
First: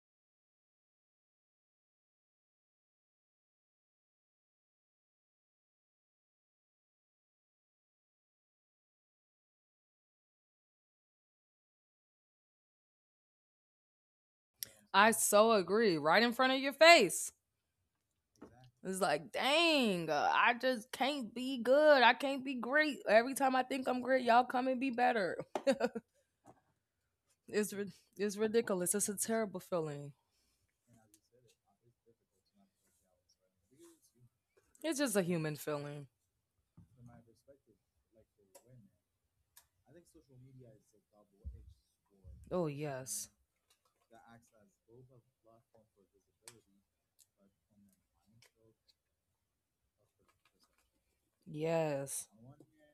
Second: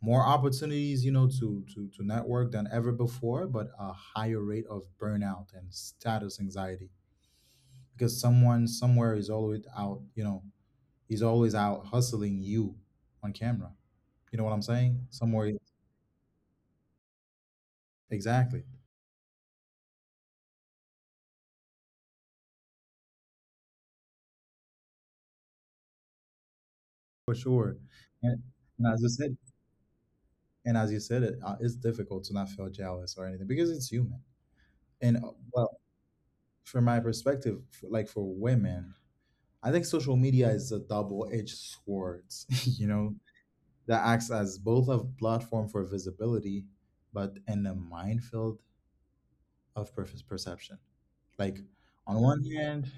[SPEAKER 1] More opportunities, you know to to to network than ever before, but a higher rate of burnout and status anxiety, because someone, somewhere, is always out, you know is always out hustling you, on camera, you know what I'm saying,
[SPEAKER 2] I so
[SPEAKER 1] somewhere.
[SPEAKER 2] agree. Right in front of your face.
[SPEAKER 1] Exactly.
[SPEAKER 2] It's like, dang, uh, I just can't be good. I can't be great. Every time I think I'm great, y'all come and be better.
[SPEAKER 1] For sure.
[SPEAKER 2] It's rid- it's
[SPEAKER 1] And, and
[SPEAKER 2] ridiculous.
[SPEAKER 1] as you
[SPEAKER 2] It's a
[SPEAKER 1] said,
[SPEAKER 2] terrible feeling.
[SPEAKER 1] and as you said it uh, it's difficult to not feel jealous or anything, because it's human.
[SPEAKER 2] It's
[SPEAKER 1] And,
[SPEAKER 2] just a
[SPEAKER 1] uh,
[SPEAKER 2] human
[SPEAKER 1] well,
[SPEAKER 2] feeling.
[SPEAKER 1] from my perspective, f like, for women, I think social media is a double-edged sword,
[SPEAKER 2] Oh
[SPEAKER 1] you know
[SPEAKER 2] yes,
[SPEAKER 1] that acts as both a platform for visibility, but in a minefield of purpose perception. Like, on
[SPEAKER 2] yes,
[SPEAKER 1] one hand,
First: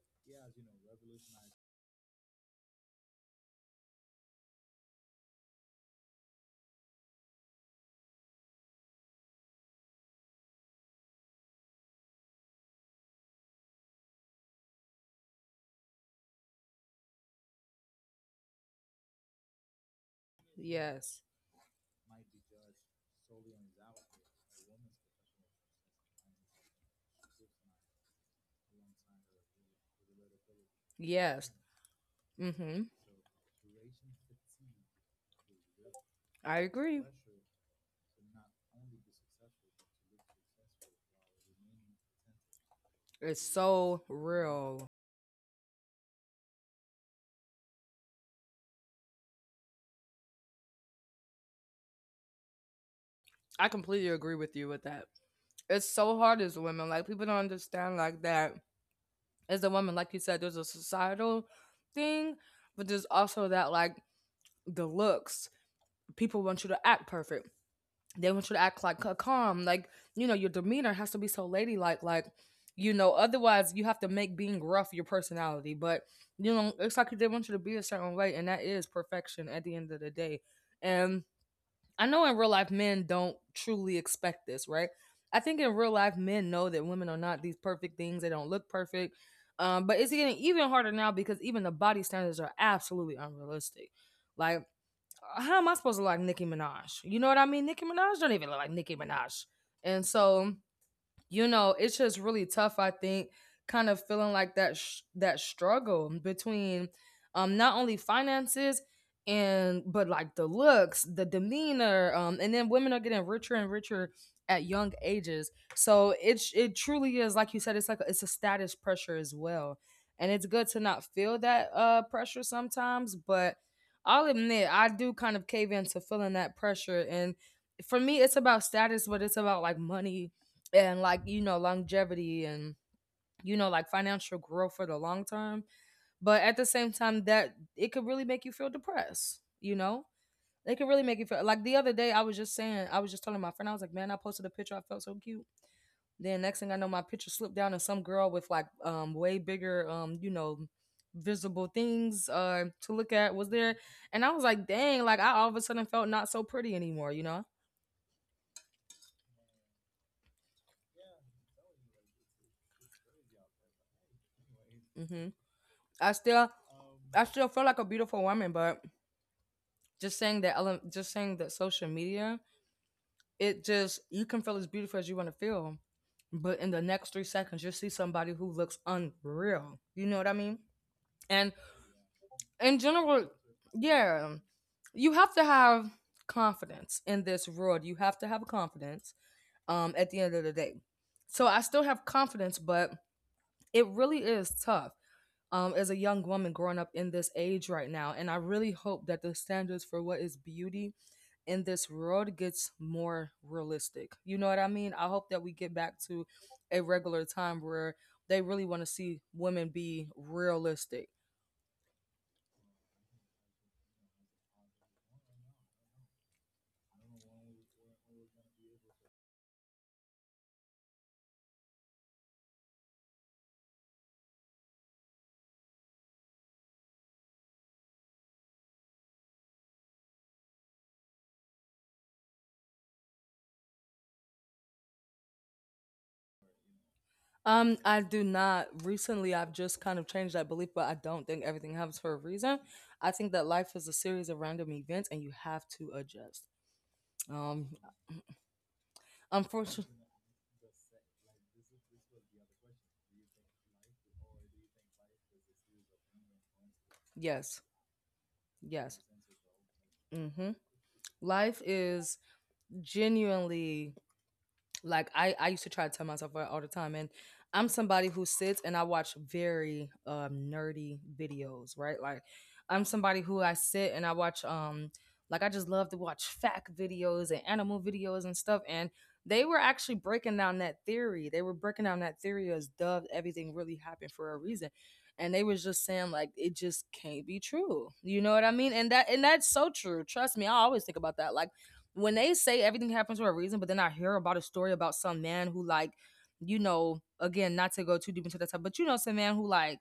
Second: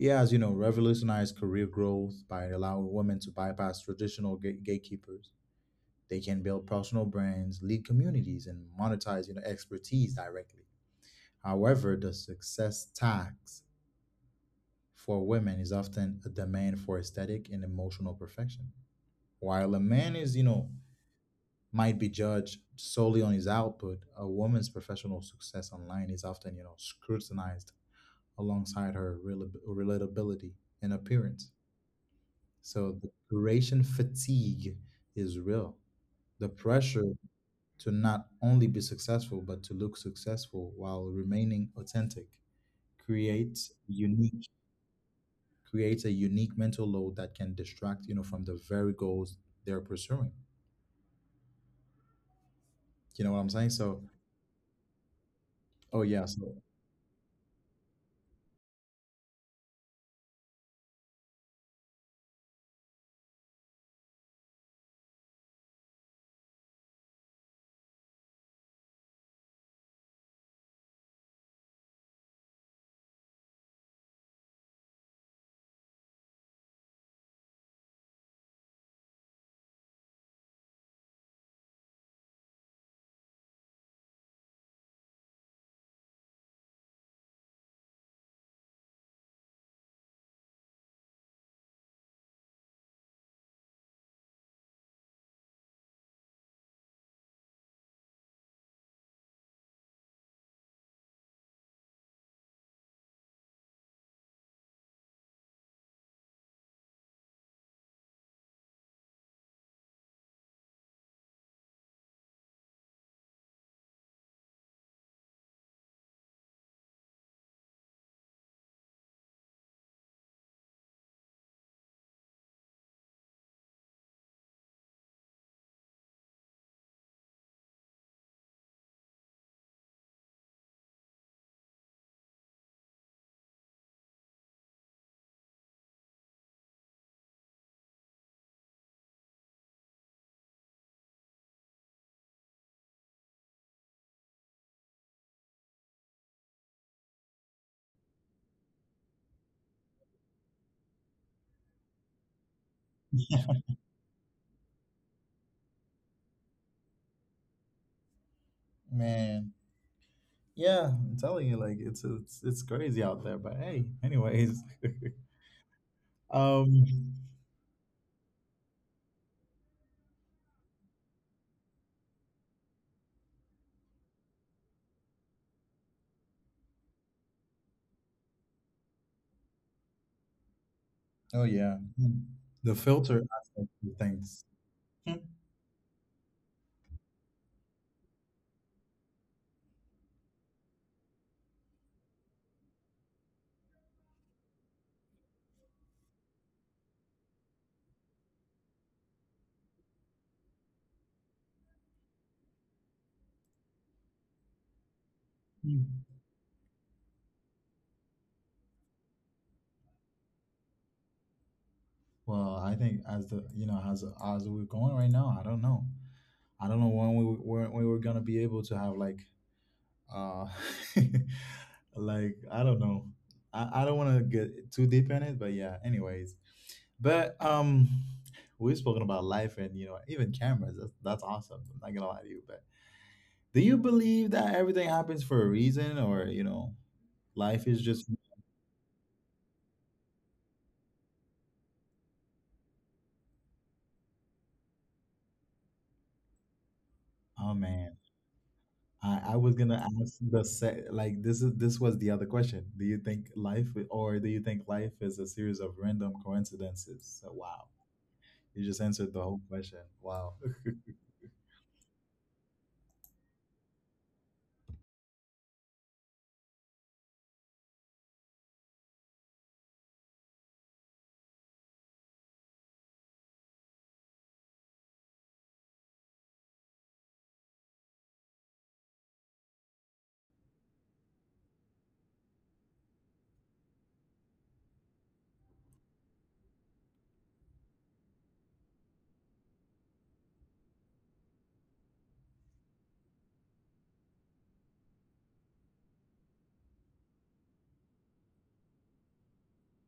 [SPEAKER 1] it has, you know, revolutionized career growth, by allowing women to bypass traditional gate- gatekeepers. They can build personal brands, lead communities, and monetize, you know, expertise directly. However, the success tax for women is often a demand for aesthetic and emotional perfection. While a man is, you know,
[SPEAKER 2] yes,
[SPEAKER 1] might be judged solely on his output, a woman's professional success online is often, you know, scrutinized alongside her rela- relatability and
[SPEAKER 2] yes.
[SPEAKER 1] appearance.
[SPEAKER 2] Mm-hmm.
[SPEAKER 1] So the curation fatigue is real. The
[SPEAKER 2] I agree.
[SPEAKER 1] pressure to not only be successful, but to look successful while remaining authentic,
[SPEAKER 2] It's
[SPEAKER 1] creates
[SPEAKER 2] so
[SPEAKER 1] unique
[SPEAKER 2] real.
[SPEAKER 1] creates a unique mental load that can distract, you know, from the very goals they're pursuing. You know what I'm
[SPEAKER 2] I
[SPEAKER 1] saying? So,
[SPEAKER 2] completely agree with you with that. It's
[SPEAKER 1] oh
[SPEAKER 2] so
[SPEAKER 1] yeah,
[SPEAKER 2] hard as
[SPEAKER 1] so.
[SPEAKER 2] a woman. Like people don't understand like that, as a woman. Like you said, there's a societal thing, but there's also that like the looks. People want you to act perfect. They want you to act like calm. Like, you know, your demeanor has to be so ladylike. Like, you know, otherwise you have to make being rough your personality. But, you know, it's like they want you to be a certain way, and that is perfection at the end of the day. And I know in real life men don't truly expect this, right? I think in real life men know that women are not these perfect things. They don't look perfect. Um, but it's getting even harder now because even the body standards are absolutely unrealistic. Like, how am I supposed to look like Nicki Minaj? You know what I mean? Nicki Minaj don't even look like Nicki Minaj. And so, you know, it's just really tough. I think kind of feeling like that sh- that struggle between um not only finances and but like the looks, the demeanor, um and then women are getting richer and richer at young ages. So it's, it truly is, like you said, it's like a, it's a status pressure as well. And it's good to not feel that uh pressure sometimes, but I'll admit I do kind of cave into feeling that pressure. And for me it's about status, but it's about like money and like, you know, longevity and, you know, like financial growth for the long term. But at the same time that it could really make you feel depressed, you know. It could really make you feel like, the other day I was just saying, I was just telling my friend, I was like, man, I posted a picture, I felt so cute, then next thing I know my picture slipped down and some girl with like um way bigger um you know visible things uh to look at was there. And I was like, dang, like, I all of a sudden felt not so pretty anymore, you know.
[SPEAKER 1] Man. Yeah, I'm telling you, like, it's it's it's crazy out there. But hey, anyways,
[SPEAKER 2] Hmm. I still,
[SPEAKER 1] um,
[SPEAKER 2] I still feel like a beautiful woman, but just saying that ele- just saying that social media, it just, you can feel as beautiful as you want to feel. But in the next three seconds you'll see somebody who looks unreal. You know what I mean? And
[SPEAKER 1] oh yeah. Hmm.
[SPEAKER 2] in
[SPEAKER 1] The
[SPEAKER 2] general,
[SPEAKER 1] filter aspect of
[SPEAKER 2] yeah,
[SPEAKER 1] things.
[SPEAKER 2] you
[SPEAKER 1] Hmm.
[SPEAKER 2] have to have confidence in this world. You have to have confidence um at the end of the day. So I still have confidence, but it really is tough. Um, as a young woman growing up in this age right now. And I really hope that the standards for what is beauty in this world gets more realistic. You know what I mean? I hope that we get
[SPEAKER 1] Hmm.
[SPEAKER 2] back to a regular time where they really want to see women be realistic.
[SPEAKER 1] Well, I think as the you know as as we're going right now, I don't know, I don't know when we when we were gonna be able to have like, uh, like, I don't know, I I don't want to get too deep in it, but yeah, anyways, but um. We've spoken about life, and, you know even cameras. That's, that's awesome. I'm not gonna lie to you, but. Do you believe that everything happens for a reason, or, you know, life
[SPEAKER 2] Um,
[SPEAKER 1] is
[SPEAKER 2] I
[SPEAKER 1] just.
[SPEAKER 2] do not. Recently, I've just kind of changed that belief, but I don't think everything happens for a reason. I think that life is a series of random events, and you have to adjust.
[SPEAKER 1] Oh,
[SPEAKER 2] Um,
[SPEAKER 1] man. I, I was gonna
[SPEAKER 2] Unfortunately,
[SPEAKER 1] ask the se- like, this is this was the other question. Do you think life, or do you think life is a series of random coincidences? So,
[SPEAKER 2] yes,
[SPEAKER 1] wow. You just
[SPEAKER 2] yes.
[SPEAKER 1] answered the whole question. Wow.
[SPEAKER 2] Mm-hmm. Life is genuinely like I I used to try to tell myself that all the time, and I'm somebody who sits and I watch very um, nerdy videos, right? Like I'm somebody who I sit and I watch um like I just love to watch fact videos and animal videos and stuff, and they were actually breaking down that theory. They were breaking down that theory as dove everything really happened for a reason. And they was just saying like it just can't be true. You know what I mean? And that and that's so true. Trust me, I always think about that. Like when they say everything happens for a reason, but then I hear about a story about some man who like, you know, again, not to go too deep into that type, but you know, some man who like,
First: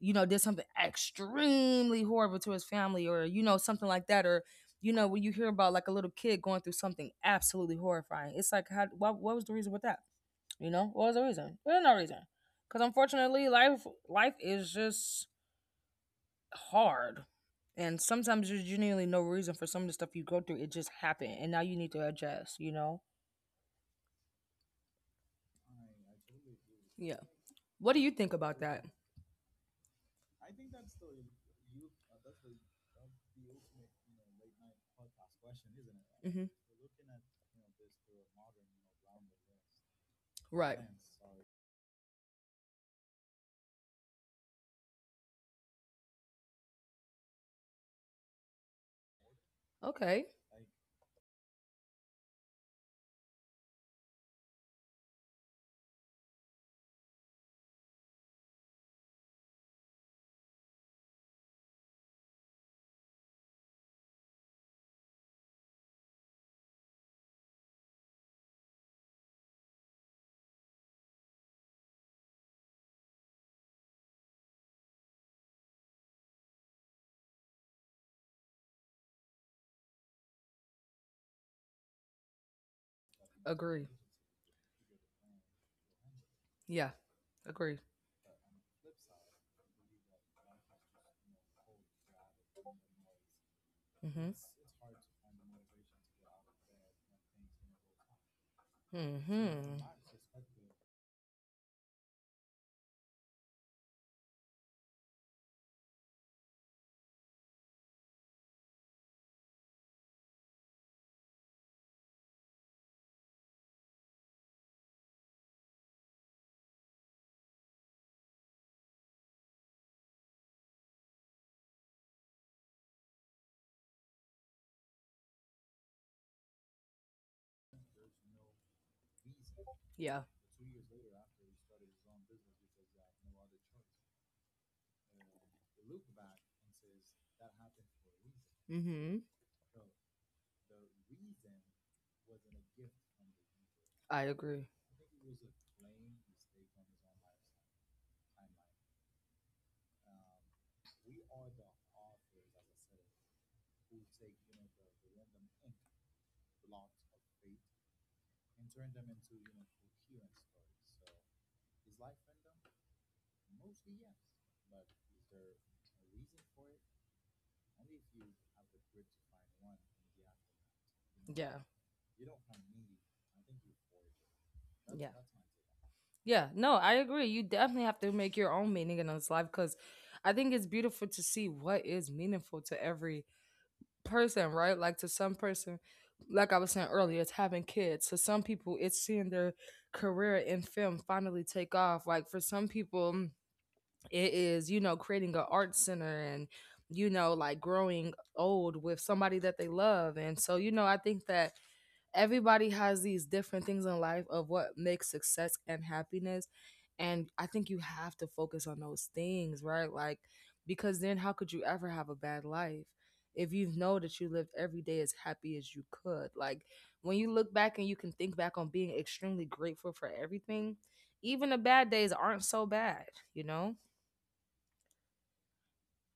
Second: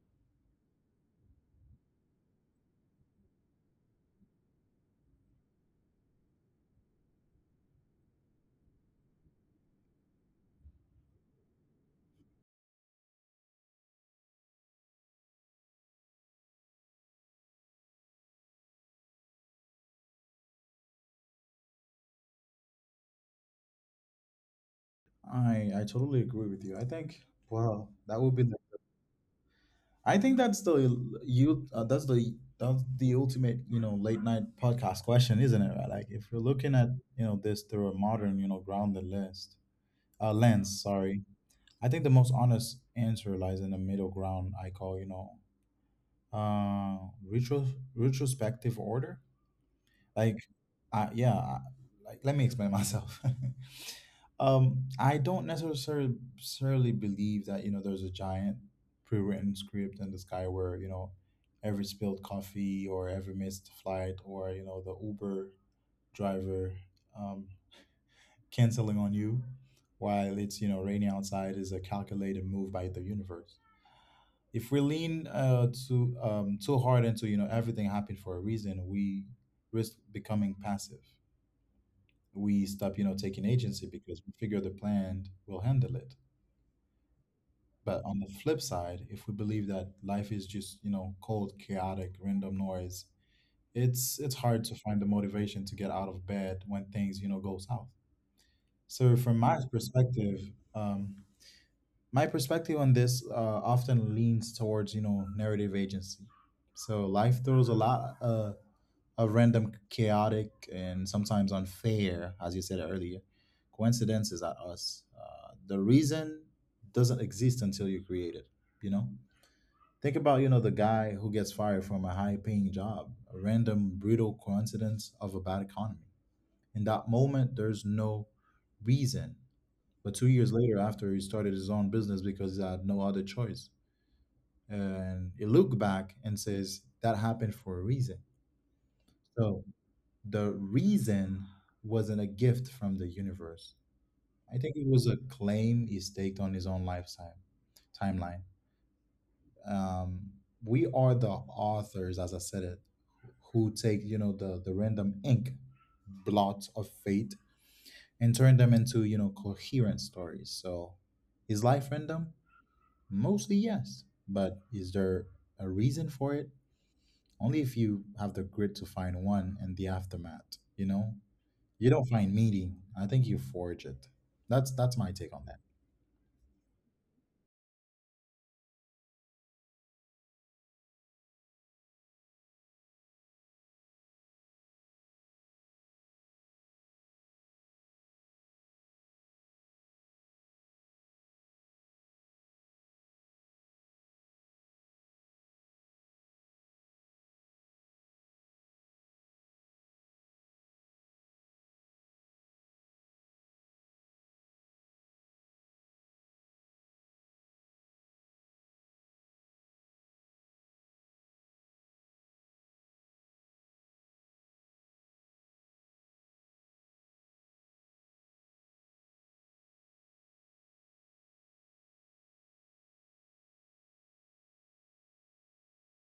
[SPEAKER 2] you know, did something extremely horrible to his family, or you know, something like that, or you know, when you hear about like a little kid going through something absolutely horrifying, it's like, how, what, what was the reason with that? You know, what was the reason? There's no reason, because unfortunately, life, life is just hard. And sometimes there's genuinely no reason for some of the stuff you go through. It just happened. And now you need to adjust, you know?
[SPEAKER 1] I I totally agree with you. I
[SPEAKER 2] Yeah.
[SPEAKER 1] think, wow,
[SPEAKER 2] What do you
[SPEAKER 1] that
[SPEAKER 2] think
[SPEAKER 1] would be.
[SPEAKER 2] about that?
[SPEAKER 1] I think that's the you uh, that's the that's the ultimate, you know late night podcast question, isn't it? Right? Like, if you're
[SPEAKER 2] Hmm.
[SPEAKER 1] looking at you know this through a modern, you know grounded list, uh,
[SPEAKER 2] Right.
[SPEAKER 1] lens, sorry, I think the most honest answer lies in the middle ground. I call, you know uh retro retrospective order.
[SPEAKER 2] Okay.
[SPEAKER 1] Like, uh, yeah I- like, let me explain myself. um I don't necessarily necessarily believe that you know there's a giant pre-written script in the sky, where, you know every spilled coffee, or every missed flight, or, you know the uber driver, um canceling on you while it's, you know raining outside, is a calculated move by the universe. If we lean uh too um too hard into, you know, everything happened for a reason, we risk becoming passive. We stop, you know, taking
[SPEAKER 2] Agree.
[SPEAKER 1] agency, because we figure the plan will handle it.
[SPEAKER 2] Yeah. Agree.
[SPEAKER 1] But on the flip side, if we believe that life is just, you know, cold, chaotic, random noise, it's
[SPEAKER 2] Hmm.
[SPEAKER 1] it's hard to find the motivation to get out of bed when things, you know, go south. So from my
[SPEAKER 2] Hmm.
[SPEAKER 1] perspective, um, my perspective on this uh, often leans towards you know narrative agency. So life throws a lot uh, of random, chaotic, and sometimes unfair, as you said earlier, coincidences at us. Uh, the reason doesn't exist until you create it, you know? Think about you know the guy who gets fired from a high paying job, a random brutal coincidence of a bad economy. In that moment there's no reason,
[SPEAKER 2] Yeah.
[SPEAKER 1] but two years later, after he started his own business because he had no other choice, and he looked back and says that happened for a reason.
[SPEAKER 2] Mm-hmm.
[SPEAKER 1] So the reason wasn't a gift from the universe.
[SPEAKER 2] I
[SPEAKER 1] I
[SPEAKER 2] agree.
[SPEAKER 1] think it was a claim he staked on his own lifetime timeline. Um, we are the authors, as I said it, who take you know the the random ink blots of fate and turn them into you know coherent stories. So is life random? Mostly yes, but is there a reason for it? Only if you have the grit to find one and the aftermath, you know?
[SPEAKER 2] Yeah.
[SPEAKER 1] You don't find meaning. I think you forge it. That's that's
[SPEAKER 2] Yeah.
[SPEAKER 1] my take on that.
[SPEAKER 2] Yeah, no, I agree. You definitely have to make your own meaning in this life because I think it's beautiful to see what is meaningful to every person, right? Like to some person, like I was saying earlier, it's having kids. To some people, it's seeing their career in film finally take off. Like for some people, it is you know creating an art center and you know like growing old with somebody that they love, and so you know I think that everybody has these different things in life of what makes success and happiness, and I think you have to focus on those things, right? Like because then how could you ever have a bad life if you know that you lived every day as happy as you could? Like when you look back and you can think back on being extremely grateful for everything, even the bad days aren't so bad, you know?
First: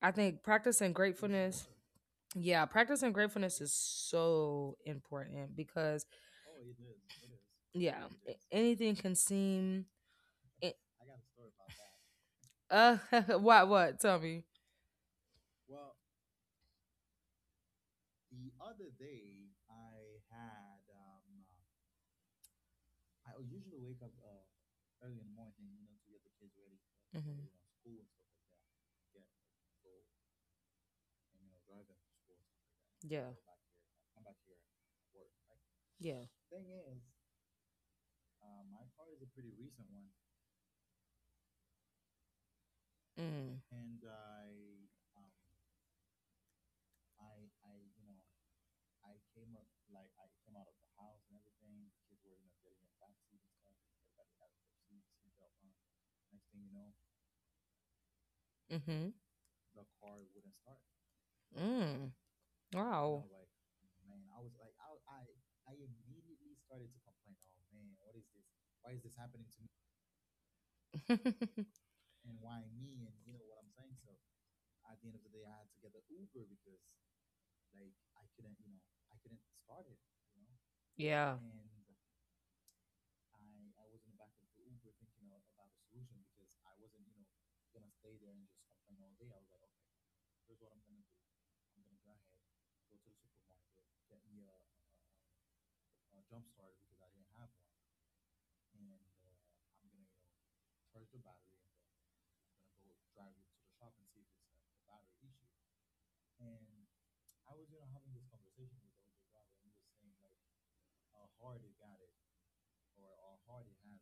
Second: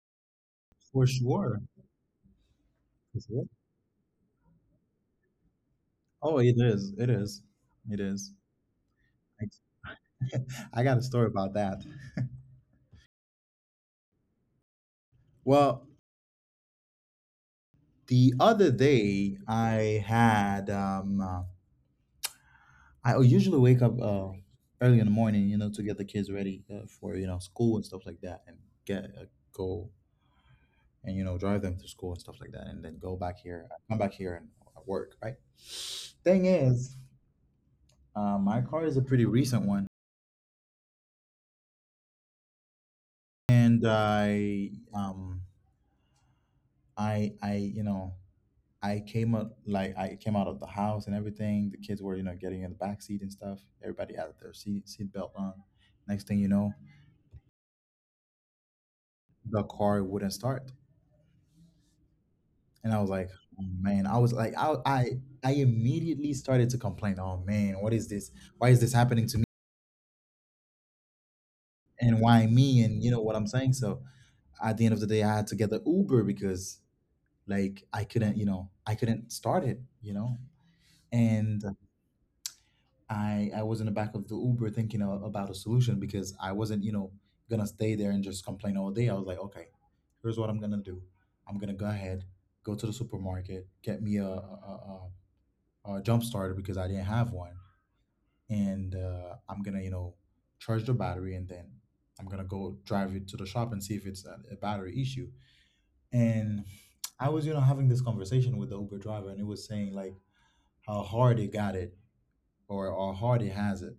[SPEAKER 2] I think practicing
[SPEAKER 1] For sure.
[SPEAKER 2] gratefulness. Yeah, practicing
[SPEAKER 1] For sure.
[SPEAKER 2] gratefulness is so important because
[SPEAKER 1] Oh, it is. It is. It
[SPEAKER 2] yeah,
[SPEAKER 1] is.
[SPEAKER 2] a- anything can
[SPEAKER 1] I,
[SPEAKER 2] seem. i-
[SPEAKER 1] I got a story about that.
[SPEAKER 2] Uh, what? What? Tell me.
[SPEAKER 1] Well, the other day I had um, uh, I usually wake up uh, early in the morning, you know, to get the kids ready uh, for you know
[SPEAKER 2] Hmm.
[SPEAKER 1] school and stuff like that, and get uh, go and you know drive them to school and stuff like that, and then go
[SPEAKER 2] Yeah.
[SPEAKER 1] back here, come back here and work. Right.
[SPEAKER 2] Yeah.
[SPEAKER 1] Thing is, uh, my car is a pretty recent one,
[SPEAKER 2] Mm.
[SPEAKER 1] and I um I I you know I came up, like I came out of the house and everything. The kids were you know getting in the back seat and stuff. Everybody had their seat seat belt on. Next thing you know,
[SPEAKER 2] Mhm.
[SPEAKER 1] the car wouldn't start.
[SPEAKER 2] Mm.
[SPEAKER 1] And I was
[SPEAKER 2] Wow.
[SPEAKER 1] like, oh, man, I was like, I, I, I immediately started to complain. Oh man, what is this? Why is this happening to me? And why me? And you know what I'm saying? So at the end of the day, I had to get the Uber because like I couldn't, you know, I couldn't start it, you know?
[SPEAKER 2] yeah.
[SPEAKER 1] And I, I was in the back of the Uber thinking a- about a solution because I wasn't, you know, gonna stay there and just complain all day. I was like, okay, here's what I'm gonna do. I'm gonna go ahead, go to the supermarket, get me a, a, a, a a jump starter because I didn't have one. And uh, I'm gonna, you know, charge the battery, and then I'm gonna go drive it to the shop and see if it's a, a battery issue. And I was, you know, having this conversation with the Uber driver, and it was saying like how hard it got it, or how hard it has it.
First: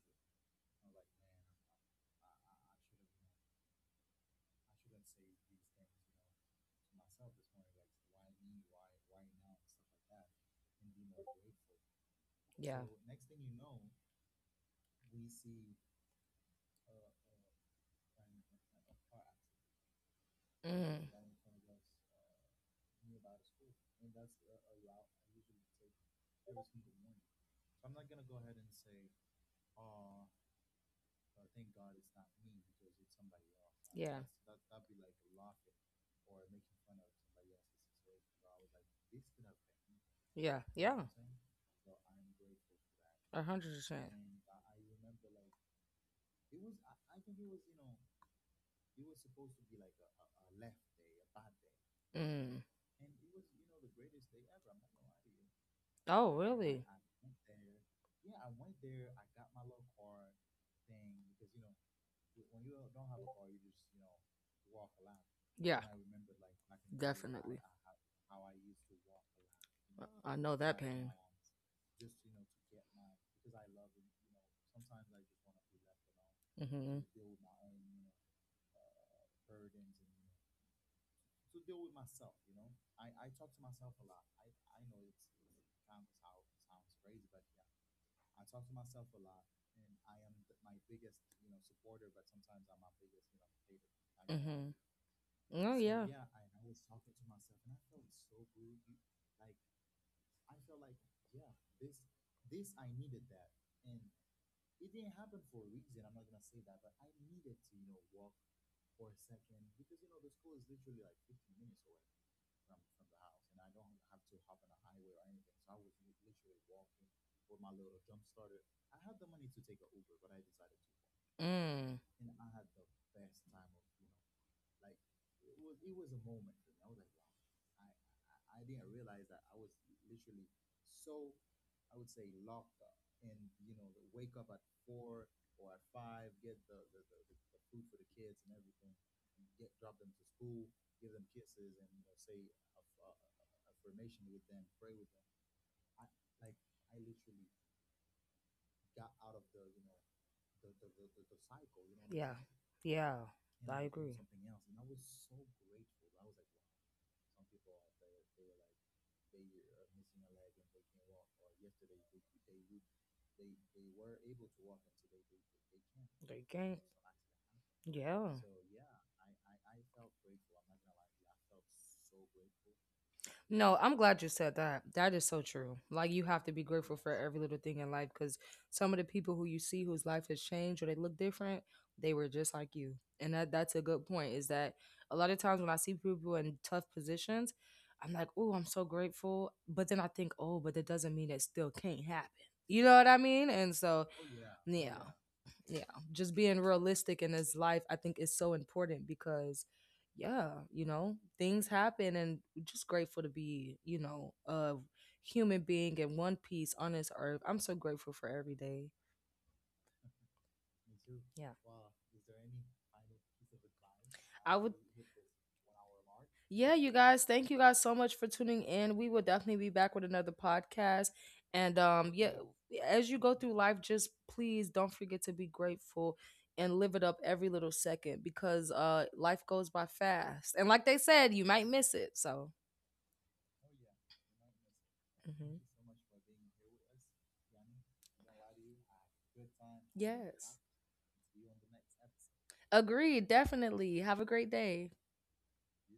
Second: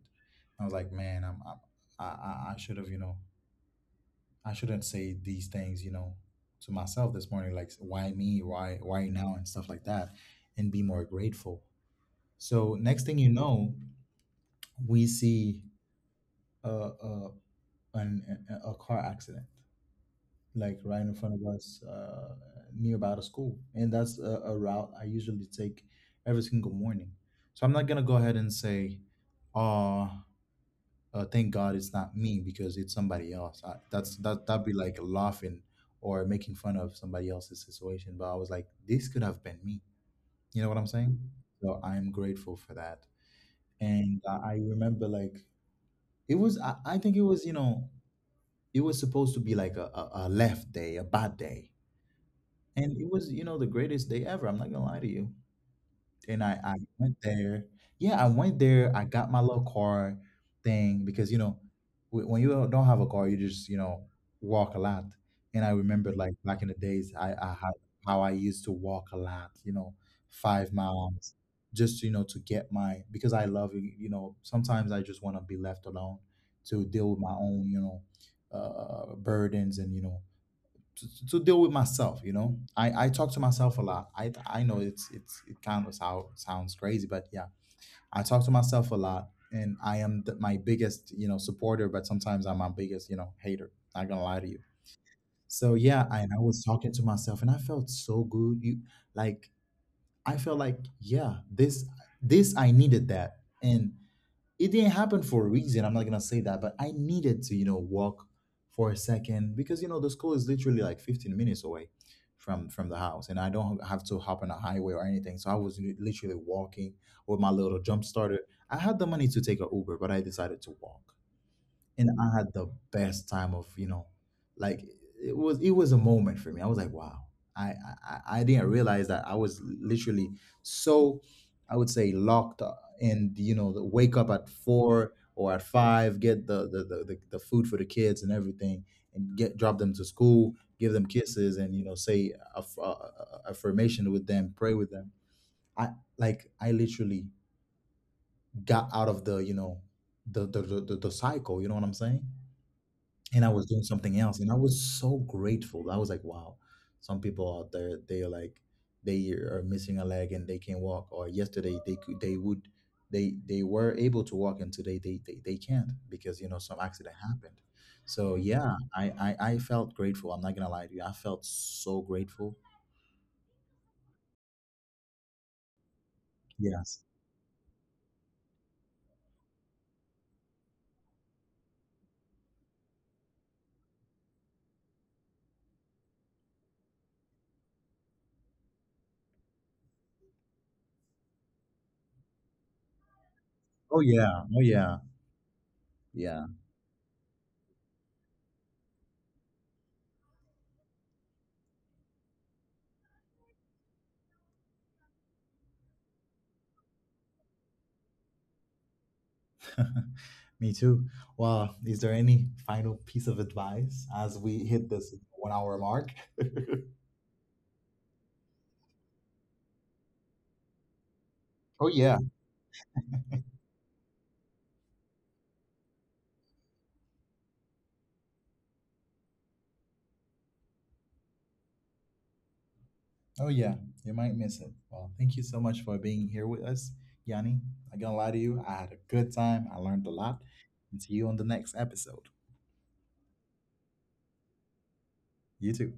[SPEAKER 1] I was like, man, I'm, I'm I, I I should have, you know, I shouldn't say these things, you know, to myself this morning, like why me, why why now, and stuff like that, and be more grateful. So
[SPEAKER 2] Yeah.
[SPEAKER 1] next thing you know, we see a, a, an a car accident, like right
[SPEAKER 2] Mm.
[SPEAKER 1] in front of us, uh, near about a school, and that's a, a route I usually take every single morning. So I'm not gonna go ahead and say, "Oh, uh, thank God it's not me," because it's somebody else. I, that's
[SPEAKER 2] Yeah.
[SPEAKER 1] that that'd be like laughing or making fun of somebody else's situation. But I was like, this could have been me.
[SPEAKER 2] Yeah,
[SPEAKER 1] You know what
[SPEAKER 2] you
[SPEAKER 1] I'm
[SPEAKER 2] know what,
[SPEAKER 1] saying? So I'm grateful for that.
[SPEAKER 2] hundred percent.
[SPEAKER 1] And I I remember like it was. I, I think it was, you know, it was supposed to be like a, a, a left day, a bad day.
[SPEAKER 2] And I, I remember like mm.
[SPEAKER 1] And it was, you know, the greatest day ever. I'm not gonna lie to you,
[SPEAKER 2] Oh,
[SPEAKER 1] and I, I
[SPEAKER 2] I,
[SPEAKER 1] went there. Yeah, I went there. I got my little car thing because you know wh- when you don't don't have a car, you just you know walk a lot. And I
[SPEAKER 2] yeah,
[SPEAKER 1] remember like back in the days, I,
[SPEAKER 2] had.
[SPEAKER 1] I had how I used to walk a lot. You know, five miles just you know to get my, because I love you, you know, sometimes I just want to be left alone to
[SPEAKER 2] Mm-hmm.
[SPEAKER 1] deal with my own you know uh, burdens and you know to, to deal with myself. You know, i i talk to myself a lot. I i know it's it's it kind of sound, sounds crazy, but yeah, I talk to myself a lot, and I am the, my biggest you know supporter, but sometimes I'm my biggest you know hater, not gonna lie to you. So
[SPEAKER 2] Oh.
[SPEAKER 1] yeah, I, and I was talking to myself and I felt so good. You like I felt like yeah, this this I needed that. And it didn't happen for a reason. I'm not gonna say that, but I needed to, you know, walk for a second because you know the school is literally like fifteen minutes away from from the house, and I don't have to hop on a highway or anything. So I was li- literally walking with my little jump starter. I had the money to take a Uber, but I decided to walk,
[SPEAKER 2] Mm.
[SPEAKER 1] and I had the best time of you know, like it was, it was a moment for me. I was like, wow, I I, I I didn't realize that I was literally so, I would say, locked uh, and you know the wake up at four or at five, get the the, the the the food for the kids and everything, and get drop them to school, give them kisses, and you know say aff- uh, uh, affirmation with them, pray with them. I, like I literally got out of the you know the the the, the, the cycle. You know what I'm saying?
[SPEAKER 2] Yeah.
[SPEAKER 1] And I was doing something else. And I was so grateful. I was like, wow, some people out there, they are like, they are missing a leg and they can walk. Or yesterday they could, they would, they they were able to walk, and today they they, they can't because
[SPEAKER 2] They
[SPEAKER 1] you know
[SPEAKER 2] can't.
[SPEAKER 1] some accident happened.
[SPEAKER 2] Yeah.
[SPEAKER 1] So yeah, I, I I felt grateful. I'm not gonna lie to you. I felt so grateful.
[SPEAKER 2] No, I'm glad you said that. That is so true. Like you have to be grateful
[SPEAKER 1] Yes.
[SPEAKER 2] for every little thing in life because some of the people who you see whose life has changed or they look different, they were just like you. And that that's a good point. Is that a lot of times when I see people in tough positions, I'm like, oh, I'm so grateful. But then I think, oh, but that doesn't mean it still can't happen. You know what I mean? And
[SPEAKER 1] Oh
[SPEAKER 2] so,
[SPEAKER 1] yeah. Oh
[SPEAKER 2] yeah.
[SPEAKER 1] yeah.
[SPEAKER 2] Yeah, just
[SPEAKER 1] Yeah.
[SPEAKER 2] being realistic in this life I think is so important because yeah, you know, things happen, and just grateful to be you know a human being in one piece on this earth. I'm so grateful for every day.
[SPEAKER 1] Me too.
[SPEAKER 2] Yeah.
[SPEAKER 1] Well, is there any final piece of advice as
[SPEAKER 2] I
[SPEAKER 1] we
[SPEAKER 2] would,
[SPEAKER 1] hit this one hour mark?
[SPEAKER 2] yeah, you guys, thank you guys so much for tuning in. We will definitely be back with another podcast. And
[SPEAKER 1] Oh
[SPEAKER 2] um
[SPEAKER 1] yeah.
[SPEAKER 2] yeah, as you go through life, just please don't forget to be grateful and live it up every little second because uh life goes by fast. And like they said, you might miss it. So,
[SPEAKER 1] Oh yeah, you might miss it. Well, thank you
[SPEAKER 2] mhm.
[SPEAKER 1] so much for being here with us, Yanni. I gonna lie to you, I had a good time. I learned a lot.
[SPEAKER 2] Yes.
[SPEAKER 1] And see you on the next episode.
[SPEAKER 2] Agreed, definitely. Have a great day.
[SPEAKER 1] You too.